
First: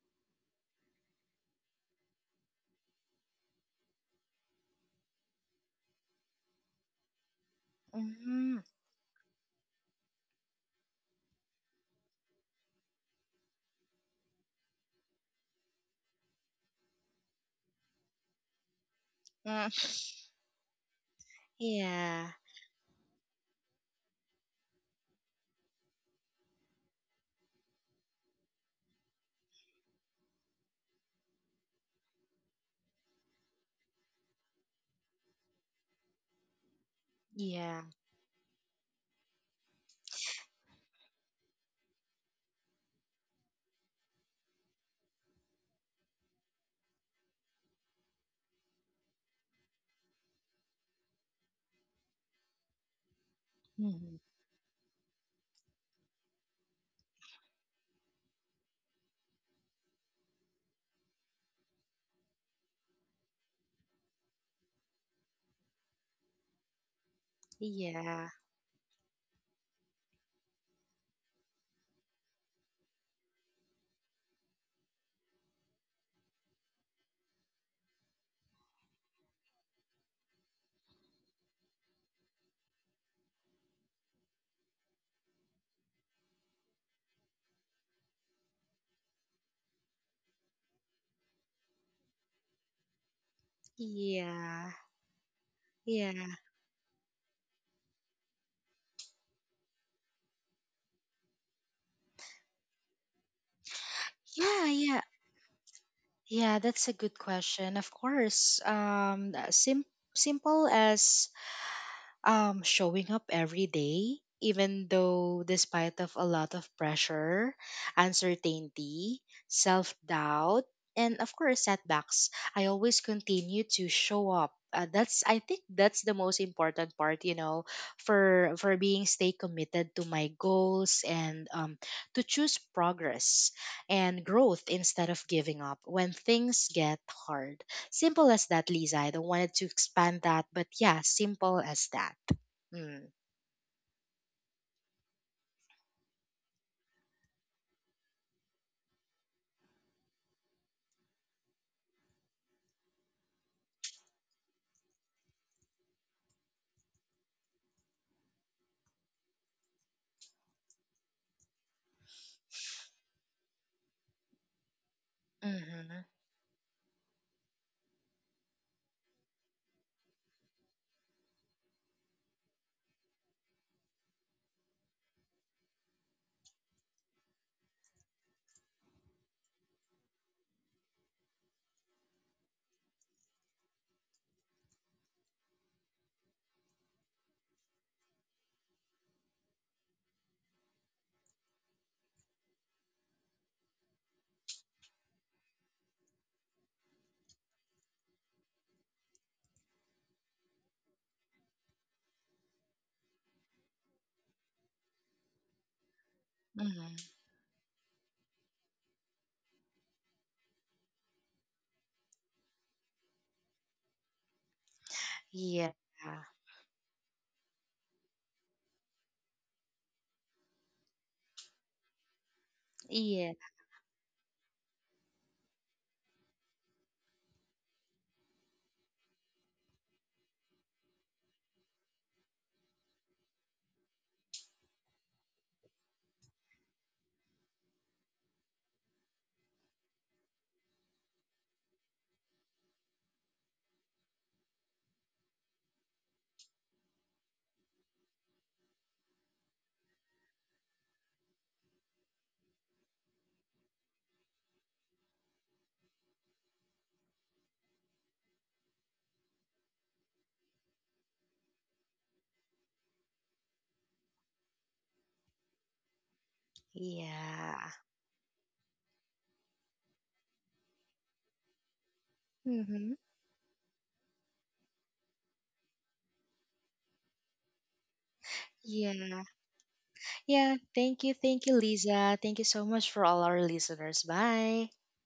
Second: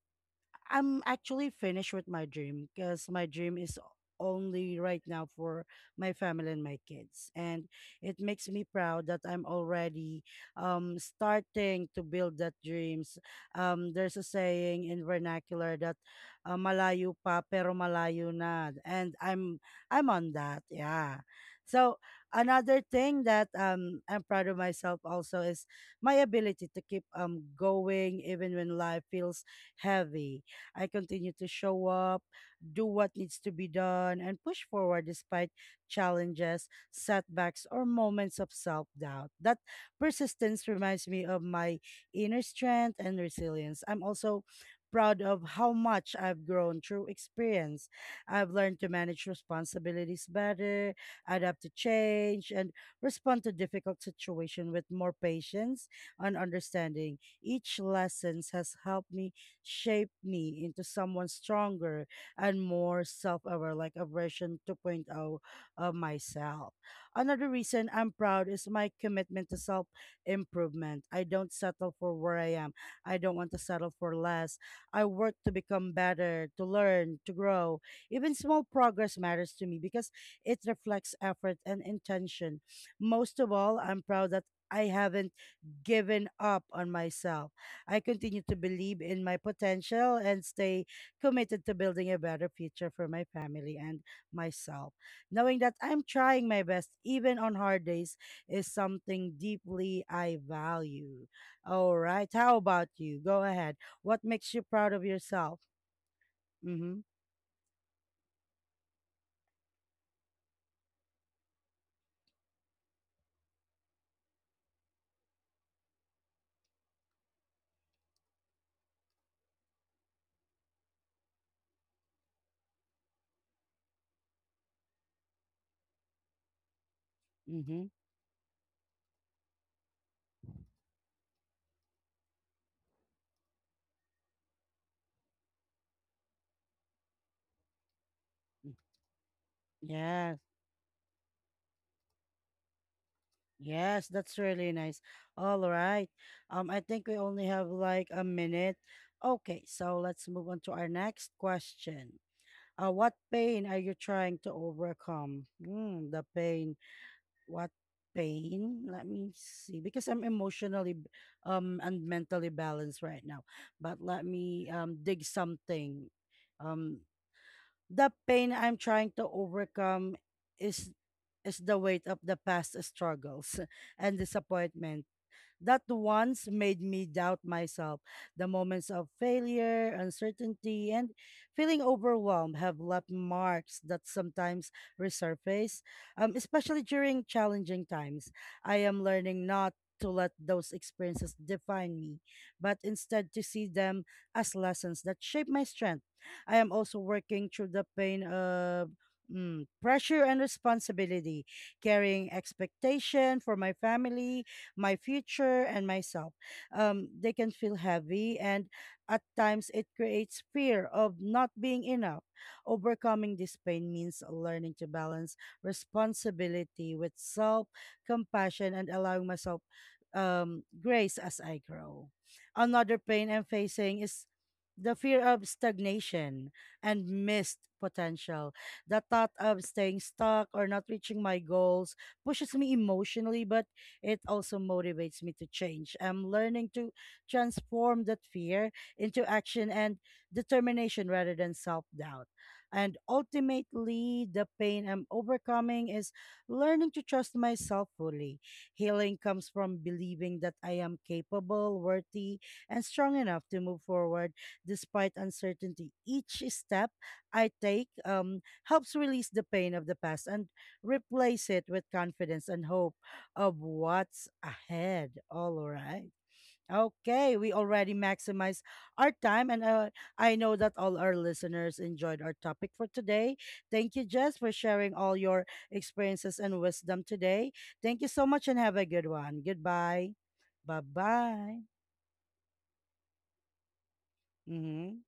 [SPEAKER 1] I'm actually finished with my dream because my dream is only right now for my family and my kids. And it makes
[SPEAKER 2] Mm.
[SPEAKER 1] me proud that I'm already starting to build that dreams. There's a saying in vernacular that malayo pa pero malayo na. And I'm
[SPEAKER 2] Mm.
[SPEAKER 1] I'm on that. Yeah. So
[SPEAKER 2] Yeah,
[SPEAKER 1] another thing that I'm proud of myself also is my ability to keep going even when life feels heavy. I continue to show up, do what needs to be done, and push forward despite challenges, setbacks,
[SPEAKER 2] yeah.
[SPEAKER 1] or moments of self doubt. That persistence reminds me of my inner strength and resilience. I'm also proud of how much I've grown through experience. I've learned to manage responsibilities better, adapt to change, and respond to difficult
[SPEAKER 2] Mhm.
[SPEAKER 1] situations with more patience and understanding. Each lesson has helped me shaped me into someone stronger and more self-aware, like a version 2.0 of myself. Another reason I'm
[SPEAKER 2] Yeah,
[SPEAKER 1] proud is my commitment to self-improvement. I don't settle for where I am. I don't want to settle for less. I work to become better, to learn, to grow. Even small progress matters to me because it reflects effort and intention. Most of all, I'm proud that I haven't given up on myself. I continue to believe in my potential and stay committed to building a better future for my family and
[SPEAKER 2] yeah,
[SPEAKER 1] myself. Knowing that I'm
[SPEAKER 2] yeah,
[SPEAKER 1] trying my best, even on hard days, is something deeply I value. All right. How about you? Go ahead. What makes
[SPEAKER 2] yeah,
[SPEAKER 1] you proud
[SPEAKER 2] yeah,
[SPEAKER 1] of yourself?
[SPEAKER 2] yeah. that's a
[SPEAKER 1] Mm-hmm.
[SPEAKER 2] good question, of course. Simple as, showing up every day, even though, despite of a lot of pressure, uncertainty, self-doubt, and of course setbacks, I always continue to show up. That's, I think that's the most important part, you know,
[SPEAKER 1] Mm-hmm.
[SPEAKER 2] for being stay committed to my goals, and to choose progress and growth instead of giving up when things get hard. Simple as that,
[SPEAKER 1] Mm,
[SPEAKER 2] Lisa. I don't wanted to expand
[SPEAKER 1] yes.
[SPEAKER 2] that, but yeah, simple as that. Mm.
[SPEAKER 1] Yes, that's really nice. All right. I think we only have like a minute. Okay, so let's move on to our next question. What pain are you trying to overcome? Mm, the pain. What pain? Let me see. Because I'm emotionally and mentally balanced right now. But let me dig something.
[SPEAKER 2] Mm-hmm.
[SPEAKER 1] Um, the pain I'm trying to overcome is is the weight of the past struggles and disappointments that once made me doubt myself. The moments of failure, uncertainty, and feeling overwhelmed have left marks that sometimes resurface, especially during challenging times. I am learning not to let those experiences define me, but instead to see them as lessons that shape my strength. I am also working through the pain of pressure and responsibility, carrying expectation for my family, my future and myself.
[SPEAKER 2] Mm-hmm.
[SPEAKER 1] They can feel heavy, and at times it creates fear of not being enough. Overcoming this pain means learning to balance
[SPEAKER 2] Yeah.
[SPEAKER 1] responsibility with self compassion and allowing myself grace as I grow. Another pain
[SPEAKER 2] Yeah.
[SPEAKER 1] I'm facing is the fear of stagnation and missed potential. The thought of staying stuck or not reaching my goals pushes me emotionally, but it also motivates me to change. I'm learning to transform that fear into action and determination rather than self doubt. And ultimately, the pain I'm overcoming is learning to trust myself fully. Healing comes from believing that I am capable, worthy, and strong enough to move forward despite uncertainty. Each step I take helps release the pain of the past and replace it with confidence and hope of what's ahead. All right. Okay, we
[SPEAKER 2] Yeah.
[SPEAKER 1] already maximized our time, and I know that all our listeners enjoyed our topic for
[SPEAKER 2] Mm-hmm.
[SPEAKER 1] today. Thank you, Jess, for sharing all your experiences and wisdom today. Thank you so much, and have a good
[SPEAKER 2] Yeah.
[SPEAKER 1] one. Goodbye.
[SPEAKER 2] Yeah.
[SPEAKER 1] Bye
[SPEAKER 2] Thank you. Thank you,
[SPEAKER 1] bye.
[SPEAKER 2] Lisa. Thank you so much for all our listeners. Bye.
[SPEAKER 1] Mm-hmm.